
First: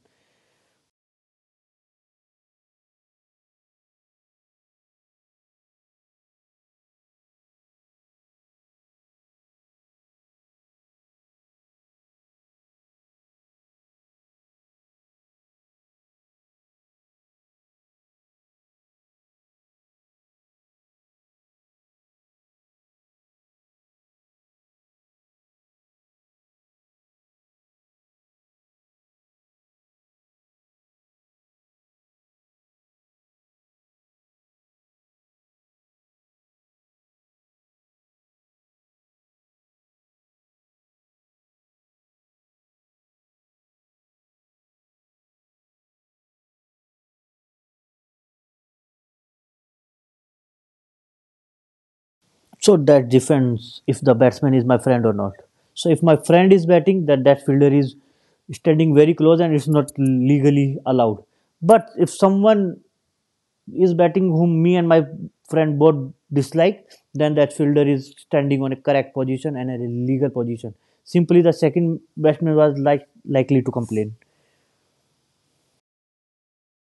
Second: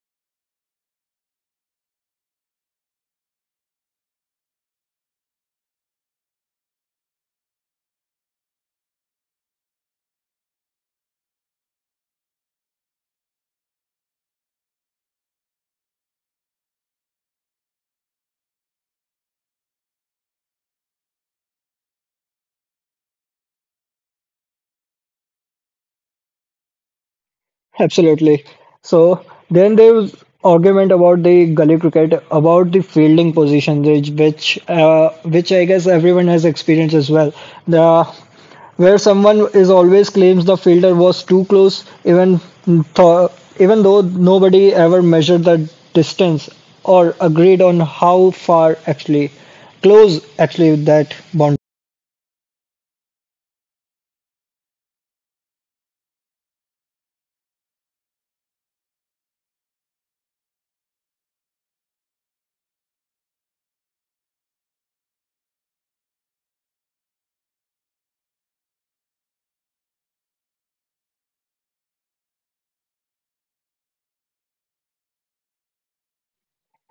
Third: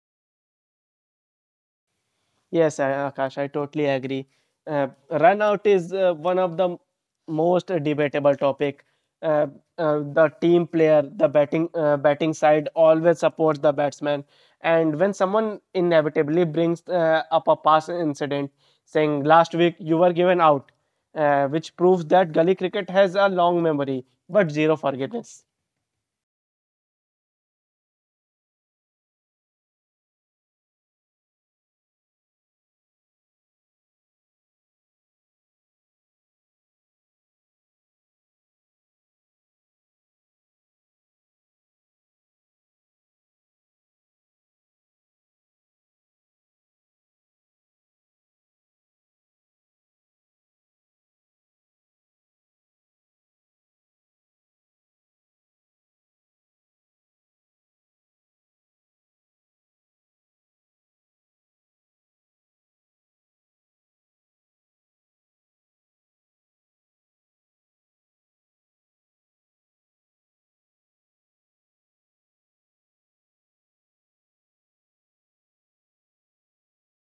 Speaker 3: Yes, I- Akash, I totally agree. Uh, run out is uh, one of the m- most debatable topic. Uh, uh, the team player, the batting uh, batting side always supports the batsman, and when someone inevitably brings uh, up a past incident, saying last week you were given out, uh, which proves that gully cricket has a long memory but zero forgiveness.
Speaker 1: Absolutely. So then there was argument about the gully cricket, about the fielding position, which which, uh, which I guess everyone has experienced as well. The where someone is always claims the fielder was too close, even th even though nobody ever measured the distance or agreed on how far actually close actually that boundary.
Speaker 2: So that depends if the batsman is my friend or not. So if my friend is batting, then that fielder is standing very close and it's not legally allowed. But if someone is batting whom me and my friend both dislike, then that fielder is standing on a correct position and a legal position. Simply, the second batsman was like likely to complain.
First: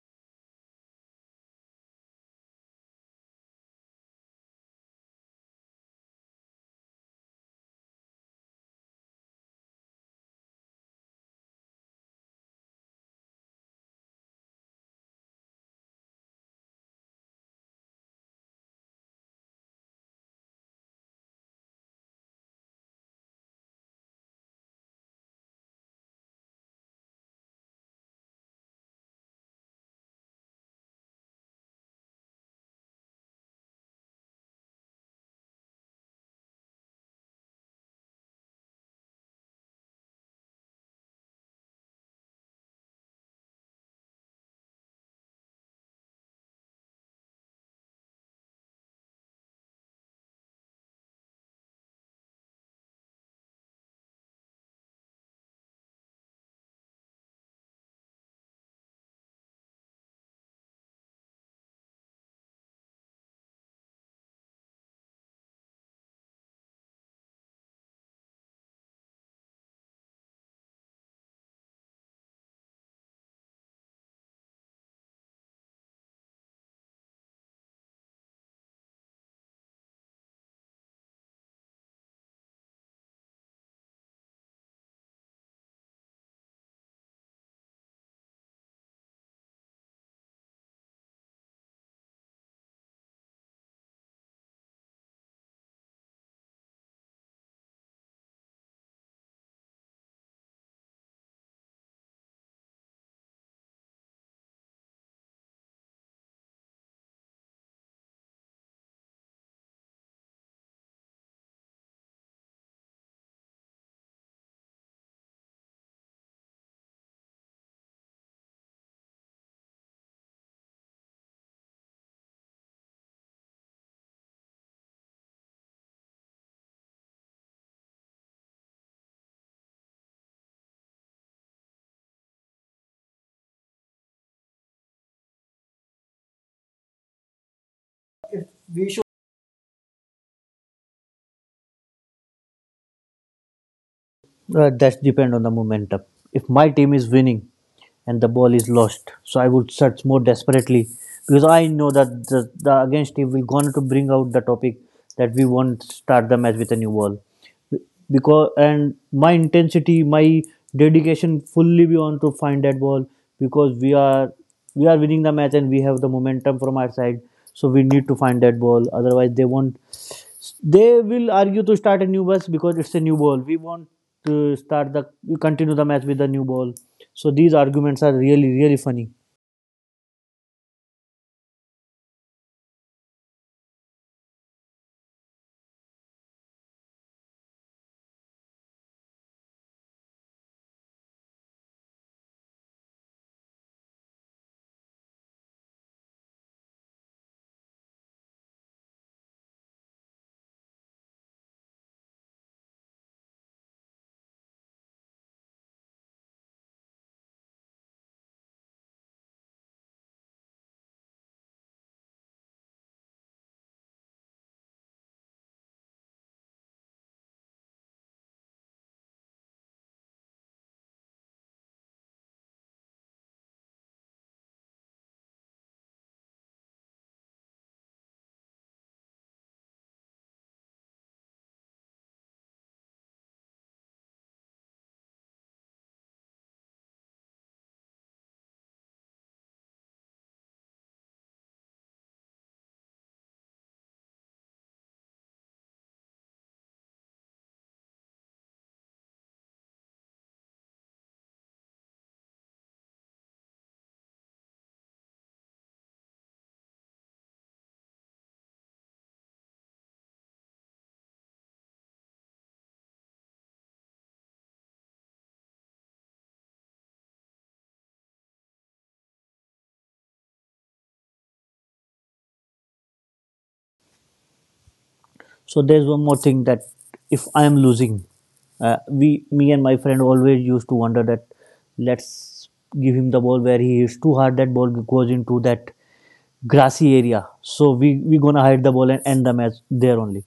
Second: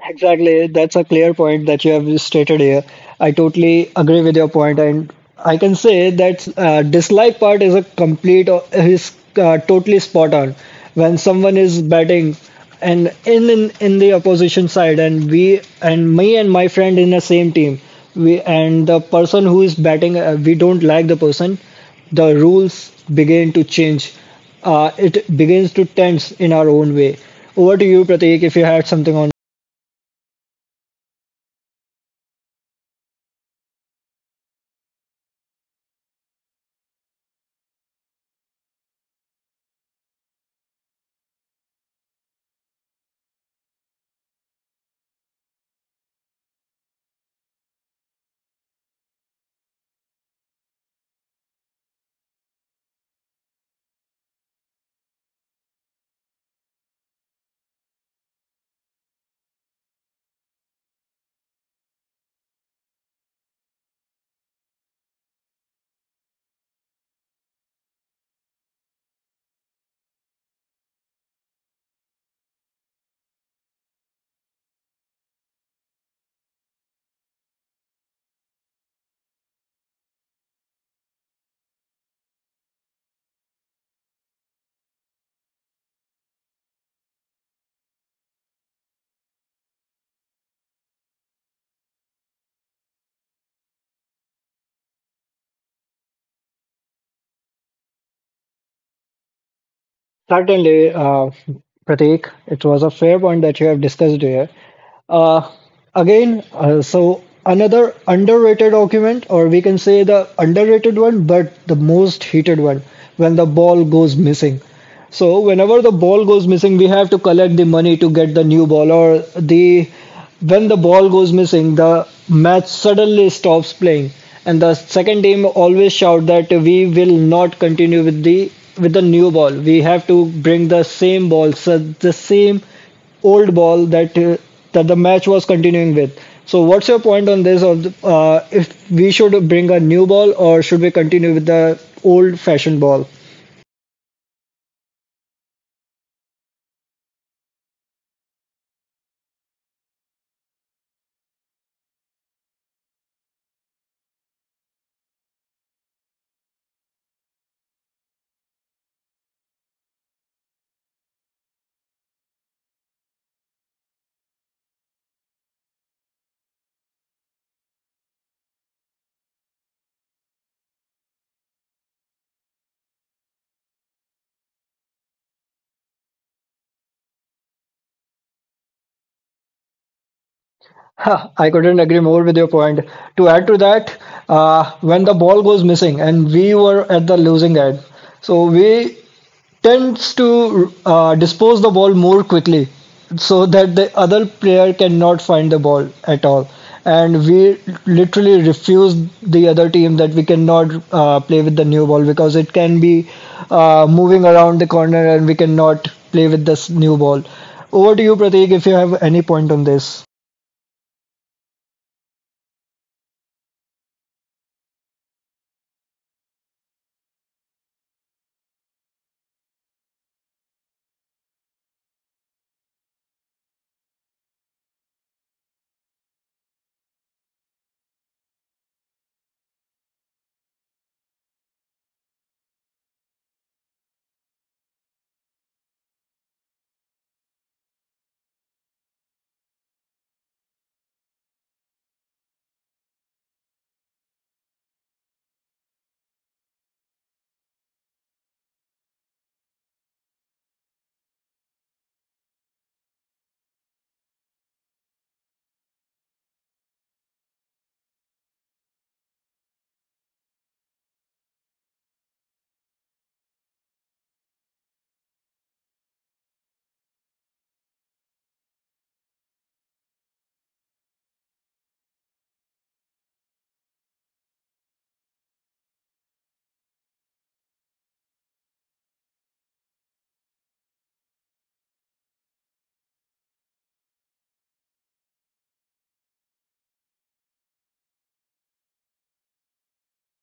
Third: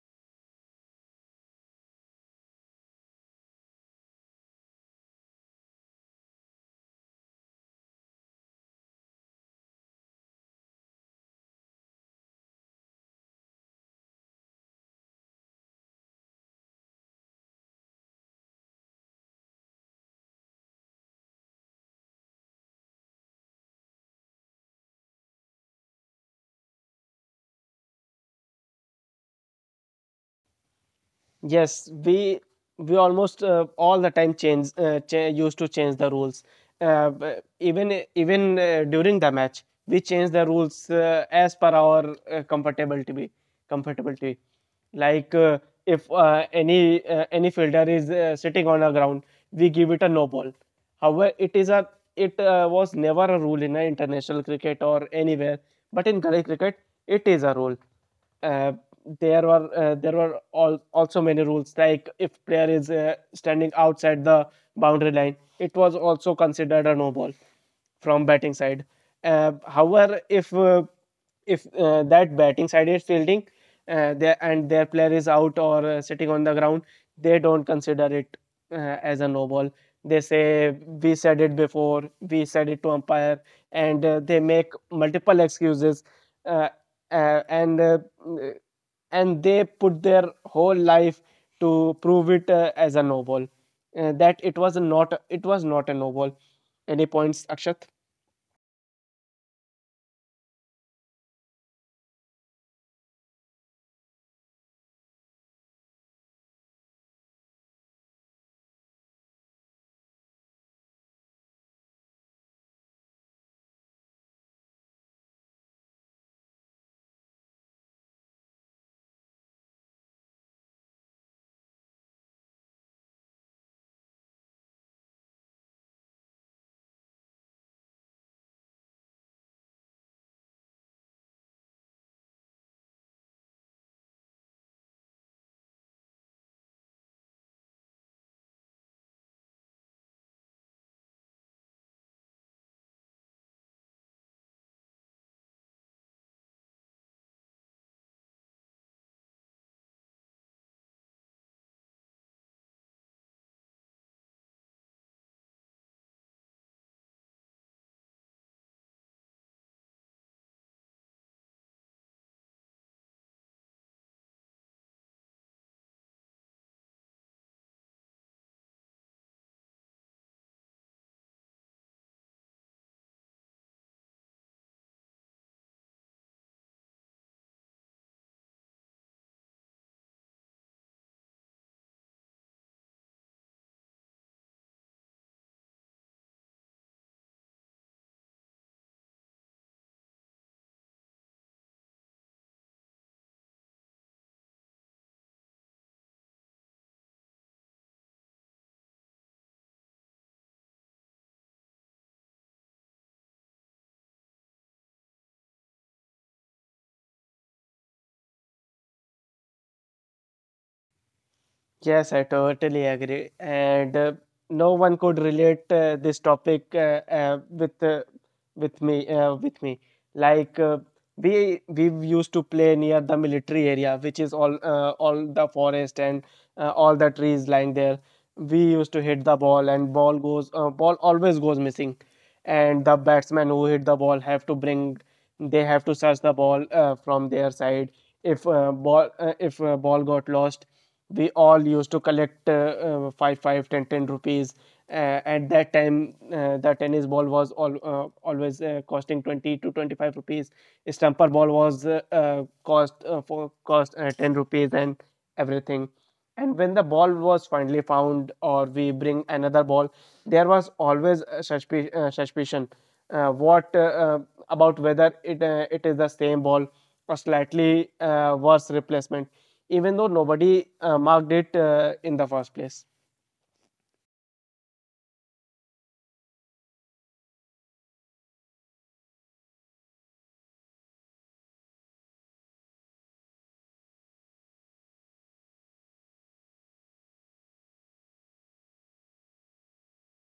Speaker 1: Exactly. That's a clear point that you have stated here. I totally agree with your point, and I can say that uh, dislike part is a complete uh, is uh, totally spot on. When someone is batting and in, in in the opposition side, and we and me and my friend in the same team, we and the person who is batting, uh, we don't like the person. The rules begin to change. Uh, it begins to tense in our own way. Over to you, Prateek, if you had something on.
Speaker 3: Yes, we we almost uh, all the time change uh, cha- used to change the rules. Uh, b- even even uh, during the match, we change the rules uh, as per our uh, comfortability. Comfortability, like uh, if uh, any uh, any fielder is uh, sitting on a ground, we give it a no ball. However, it is a it uh, was never a rule in uh, international cricket or anywhere, but in Gully cricket, it is a rule. Uh, there were uh, there were all, also many rules like if player is uh, standing outside the boundary line, it was also considered a no ball from batting side. Uh, however, if uh, if uh, that batting side is fielding uh, there and their player is out or uh, sitting on the ground, they don't consider it uh, as a no ball. They say we said it before, we said it to umpire, and uh, they make multiple excuses. Uh, uh, and uh, mm, and they put their whole life to prove it uh, as a novel uh, that it was not it was not a novel any points akshat
Speaker 1: Certainly, uh, Pratik, it was a fair point that you have discussed here. Uh, again, uh, so another underrated argument, or we can say the underrated one, but the most heated one, when the ball goes missing. So whenever the ball goes missing, we have to collect the money to get the new ball, or the when the ball goes missing, the match suddenly stops playing, and the second team always shout that we will not continue with the with the new ball. We have to bring the same ball, so the same old ball that uh, that the match was continuing with. So, what's your point on this? Of the- uh,
Speaker 2: We
Speaker 1: if we should bring a new ball or should we continue with the old-fashioned ball?
Speaker 2: Uh, that depends on the momentum. If my team is winning and the ball is lost, so I would search more desperately because I know that the, the against team will going to bring out the topic that we won't start the match with a new ball. Because and my intensity, my dedication fully be on to find that ball because we are we are winning the match and we have the momentum from our side. So we need to find that ball. Otherwise, they won't they will argue to start a new bus because it's a new ball. We want to start the continue the match with the new ball. So these arguments are really really funny.
Speaker 1: Huh, I couldn't agree more with your point. To add to that, uh, when the ball goes missing and we were at the losing end, so we tends to uh, dispose the ball more quickly so that the other player cannot find the ball at all. And we literally refuse the other team that we cannot uh, play with the new ball because it can be uh, moving around the corner and we cannot play with this new ball. Over to you, Prateek, if you have any point on this.
Speaker 3: Yes, I totally agree. And uh, no one could relate uh, this topic uh, uh, with uh, with me uh, with me. Like uh, we we used to play near the military area, which is all uh, all the forest and uh, all the trees lying there. We used to hit the ball, and ball goes uh, ball always goes missing and the batsmen who hit the ball have to bring they have to search the ball uh, from their side if uh, ball uh, if uh, ball got lost we all used to collect uh, uh, 5 five ten ten rupees uh, at that time uh, the tennis ball was all, uh, always uh, costing 20 to 25 rupees stumper ball was uh, uh, cost uh, for cost uh, 10 rupees and everything and when the ball was finally found, or we bring another ball, there was always a suspi- uh, suspicion. Uh, what uh, uh, about whether it uh, it is the same ball or slightly uh, worse replacement, even though nobody uh, marked it uh, in the first place.
Speaker 2: So there's one more thing that if I am losing, uh, we, me and my friend always used to wonder that let's give him the ball where he hits too hard. That ball goes into that grassy area. So we we gonna hide the ball and end the match there only.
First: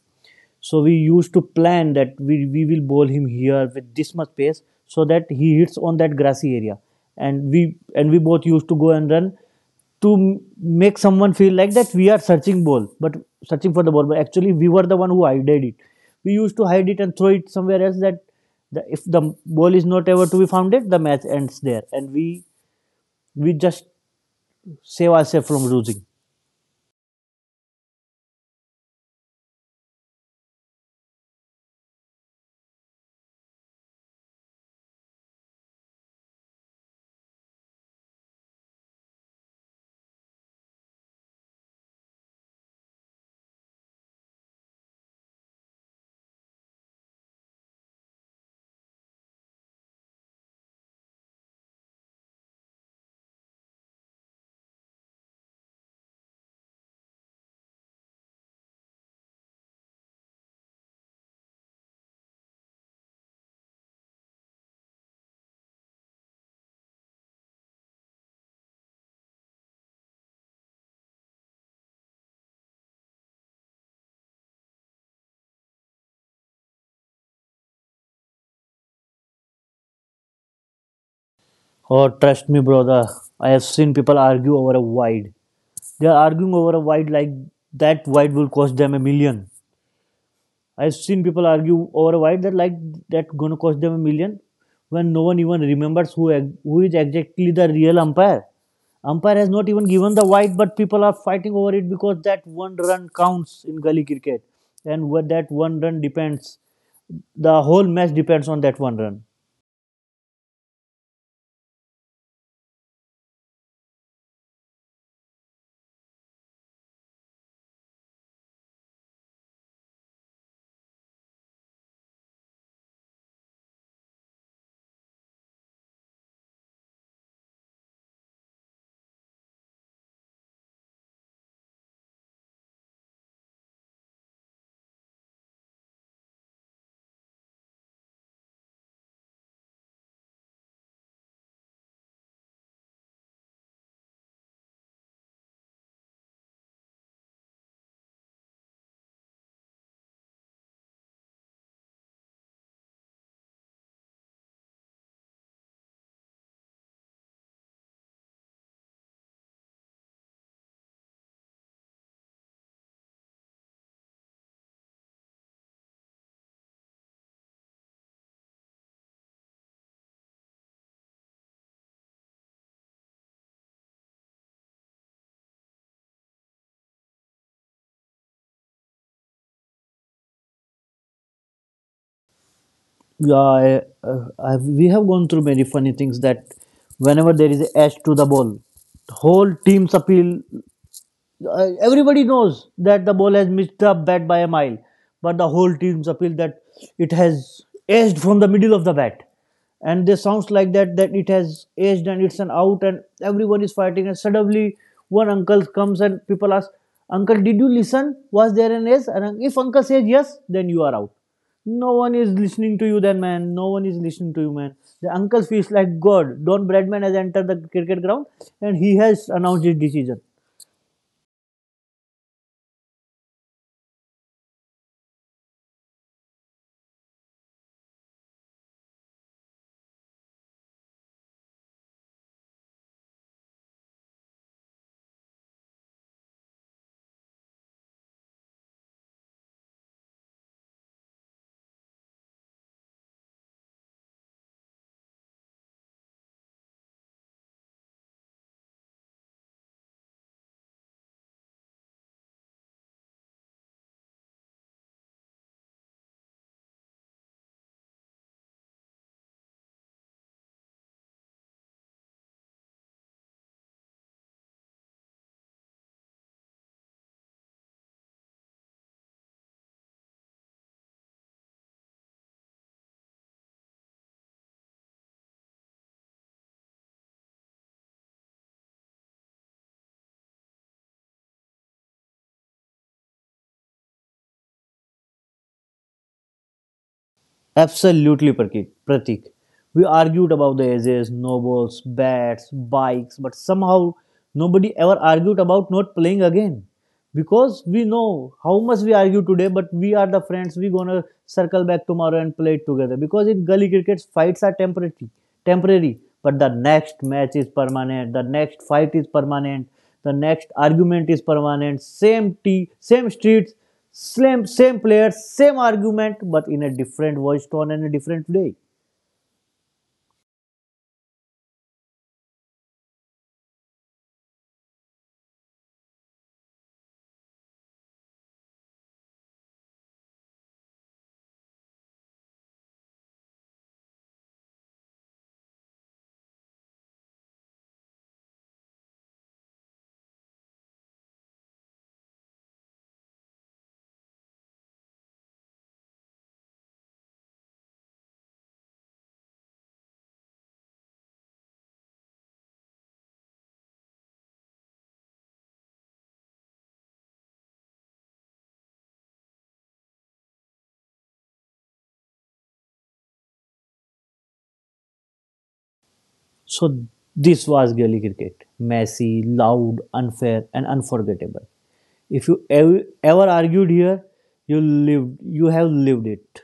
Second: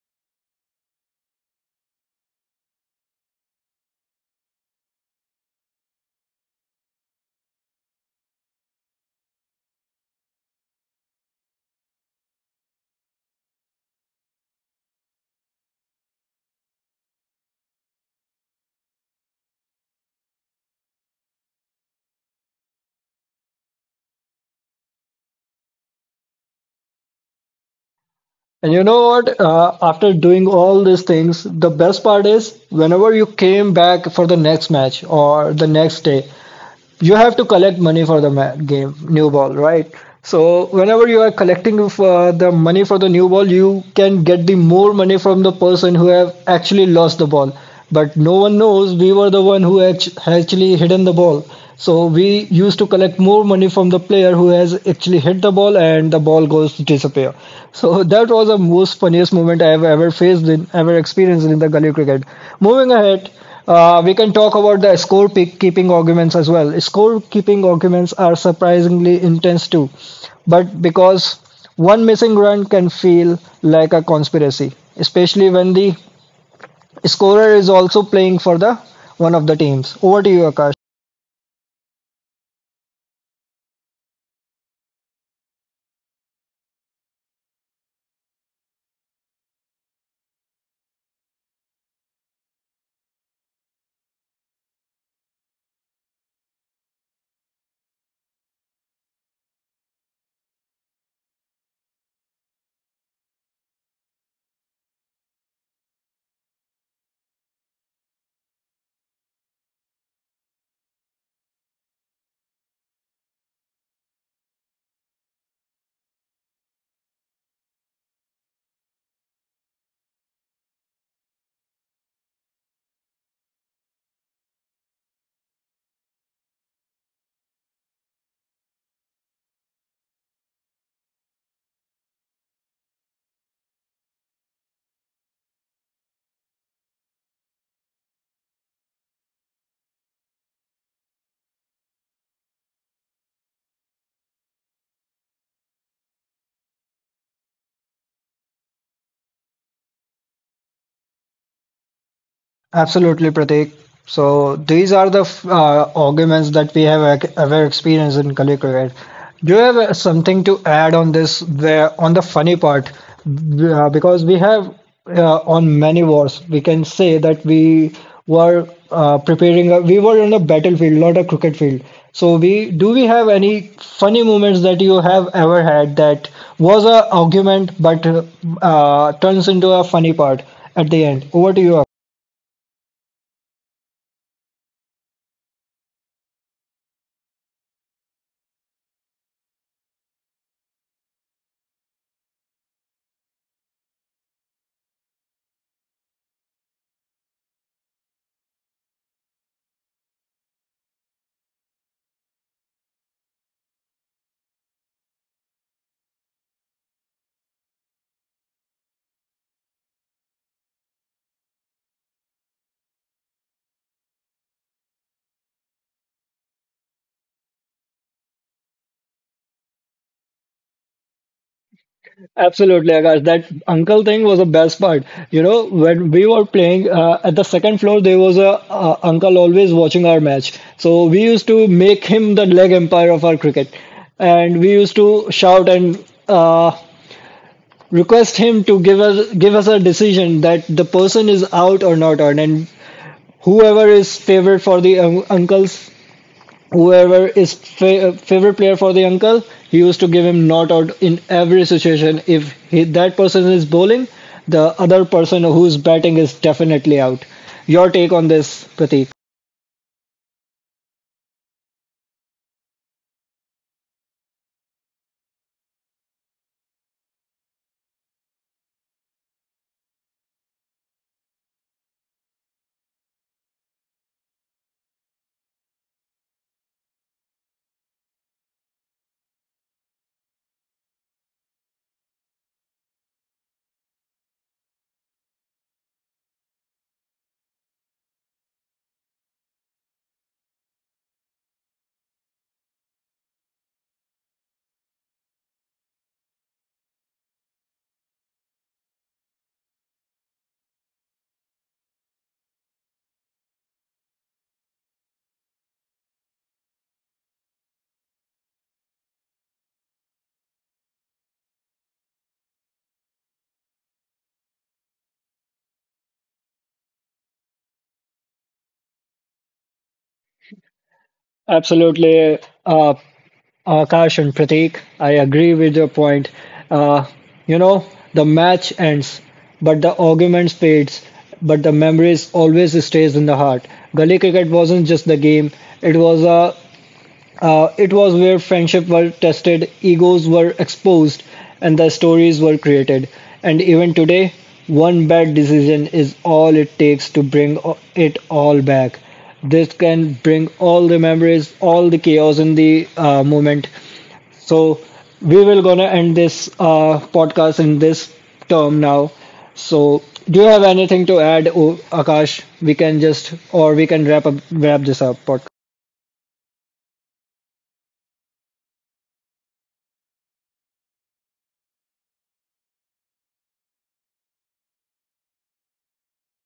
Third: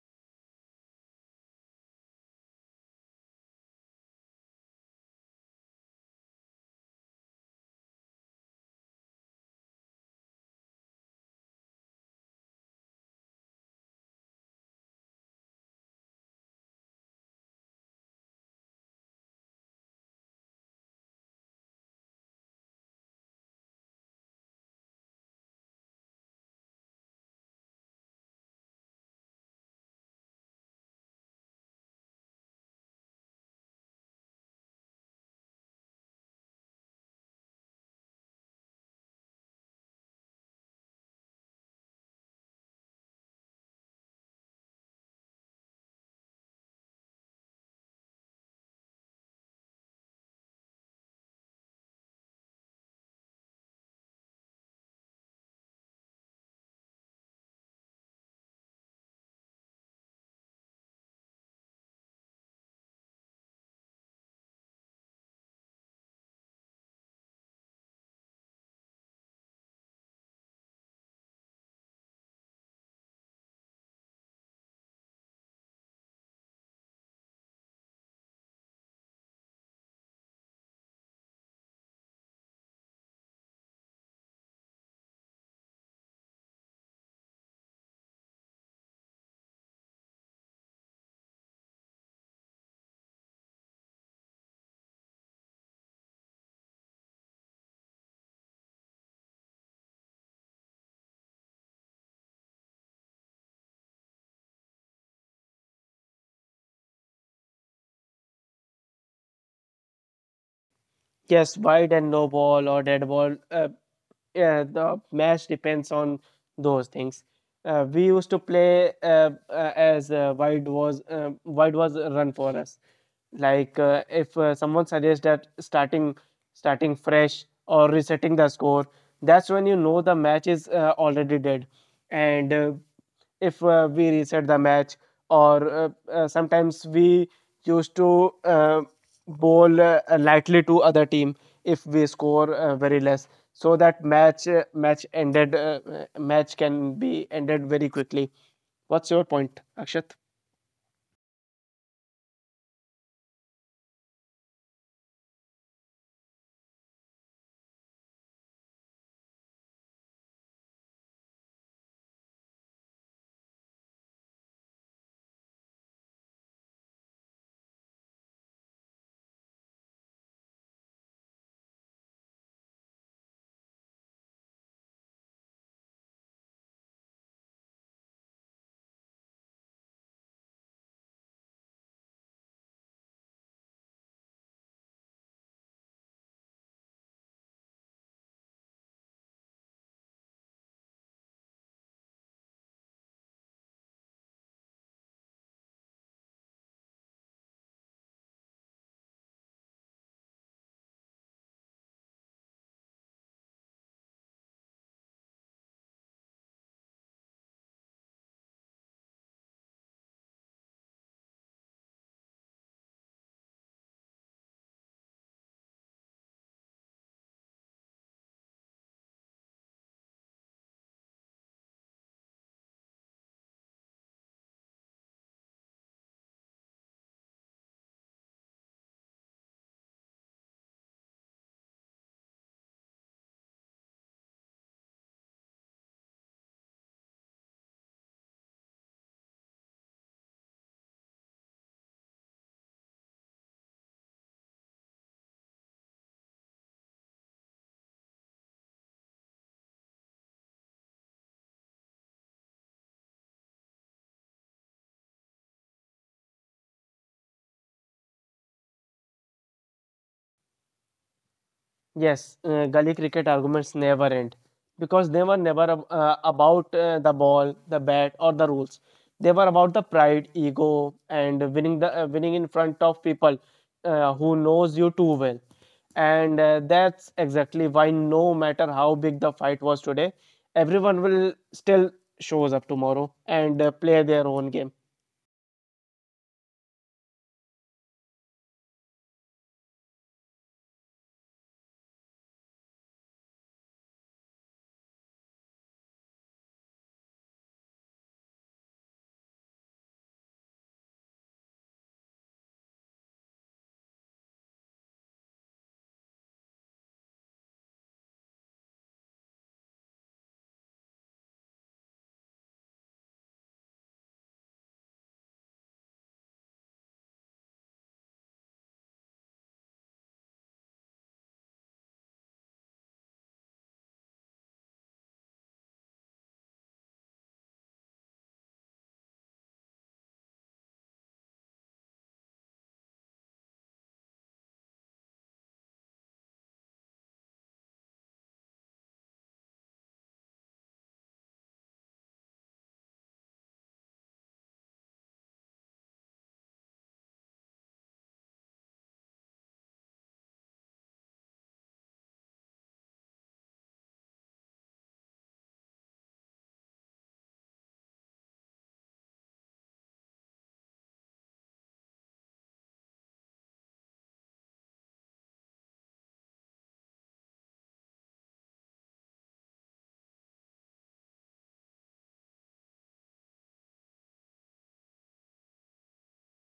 Speaker 2: So we used to plan that we, we will bowl him here with this much pace so that he hits on that grassy area. And we and we both used to go and run to make someone feel like that we are searching ball but searching for the ball but actually we were the one who hided it we used to hide it and throw it somewhere else that the, if the ball is not ever to be found it the match ends there and we we just save ourselves from losing
Speaker 1: And you know what? Uh, after doing all these things, the best part is whenever you came back for the next match or the next day, you have to collect money for the ma- game new ball right so whenever you are collecting uh, the money for the new ball you can get the more money from the person who have actually lost the ball but no one knows we were the one who act- actually hidden the ball so we used to collect more money from the player who has actually hit the ball and the ball goes to disappear so that was the most funniest moment i have ever faced in ever experienced in the gully cricket moving ahead uh, we can talk about the score pick keeping arguments as well. Score keeping arguments are surprisingly intense too, but because one missing run can feel like a conspiracy, especially when the scorer is also playing for the one of the teams. Over to you, Akash.
Speaker 2: or trust me brother i have seen people argue over a wide they are arguing over a wide like that wide will cost them a million I've seen people argue over why that like that gonna cost them a million when no one even remembers who ex- who is exactly the real umpire. Umpire has not even given the white, but people are fighting over it because that one run counts in gully cricket, and what that one run depends, the whole match depends on that one run.
Speaker 3: Yes, wide and no ball or dead ball. Uh, yeah, the match depends on those things. Uh, we used to play uh, uh, as uh, wide was uh, wide was a run for us. Like uh, if uh, someone suggests that starting starting fresh or resetting the score, that's when you know the match is uh, already dead. And uh, if uh, we reset the match or uh, uh, sometimes we used to uh, bowl uh, lightly to other team if we score uh, very less so that match uh, match ended uh, uh, match can be ended very quickly what's your point akshat
Speaker 1: Absolutely, Pratik. So these are the f- uh, arguments that we have ac- ever experienced in Kali cricket. Do you have uh, something to add on this, where on the funny part? B- uh, because we have uh, on many wars, we can say that we were uh, preparing. A, we were on a battlefield, not a cricket field. So we do we have any funny moments that you have ever had that was a argument but uh, uh, turns into a funny part at the end? Over to you,
Speaker 2: Yeah, I, uh, I, we have gone through many funny things that whenever there is a edge to the ball, whole team's appeal uh, everybody knows that the ball has missed the bat by a mile, but the whole team's appeal that it has edged from the middle of the bat, and this sounds like that that it has edged and it's an out, and everyone is fighting, and suddenly one uncle comes and people ask, "Uncle, did you listen? Was there an edge?" And if uncle says yes, then you are out. No one is listening to you, then man. No one is listening to you, man. The uncle feels like God. Don Bradman has entered the cricket ground and he has announced his decision
Speaker 1: Absolutely, Akash. That uncle thing was the best part. You know, when we were playing uh, at the second floor, there was a uh, uncle always watching our match. So we used to make him the leg umpire of our cricket, and we used to shout and uh, request him to give us give us a decision that the person is out or not out, and whoever is favored for the um, uncles whoever is fa- uh, favorite player for the uncle he used to give him not out in every situation if he, that person is bowling the other person who's batting is definitely out your take on this prateek
Speaker 3: Yes, uh, gully cricket arguments never end because they were never ab- uh, about uh, the ball, the bat, or the rules. They were about the pride, ego, and winning the uh, winning in front of people uh, who knows you too well. And uh, that's exactly why no matter how big the fight was today, everyone will still shows up tomorrow and uh, play their own game.
Speaker 2: Absolutely, Pratik. Pratik. We argued about the edges, nobles, bats, bikes, but somehow nobody ever argued about not playing again. Because we know how much we argue today, but we are the friends, we gonna circle back tomorrow and play it together. Because in gully cricket, fights are temporary, temporary, but the next match is permanent, the next fight is permanent, the next argument is permanent, same tea, same streets, same, same player, same argument, but in a different voice tone and a different way.
Speaker 1: absolutely uh, akash and prateek i agree with your point uh, you know the match ends but the arguments fades but the memories always stays in the heart gully cricket wasn't just the game it was a Uh, it was where friendships were tested, egos were exposed, and the stories were created. And even today, one bad decision is all it takes to bring o- it all back. This can bring all the memories, all the chaos in the uh, moment. So we will gonna end this uh, podcast in this term now. So do you have anything to add, O- Akash? We can just or we can wrap up wrap this up podcast.
Speaker 2: So this was Gully cricket. Messy, loud, unfair, and unforgettable. If you ev- ever argued here, you lived. You have lived it.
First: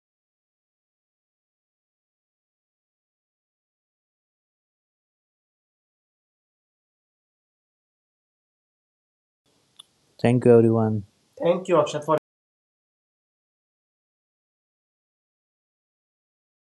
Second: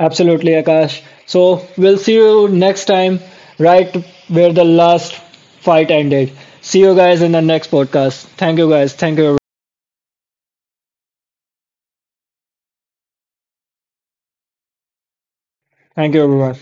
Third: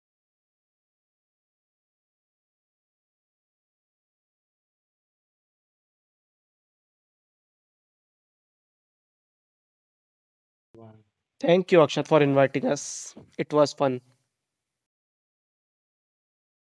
Speaker 1: Absolutely, Akash. So we'll see you next time, right where the last fight ended. See you guys in the next podcast. Thank you, guys. Thank you. everyone.
Speaker 2: Thank you, everyone. Thank
Speaker 3: Thank
Speaker 2: you,
Speaker 3: you,
Speaker 2: Akshat,
Speaker 3: Akshat,
Speaker 2: for
Speaker 3: for inviting us. It was fun.
Speaker 1: Thank you, everyone.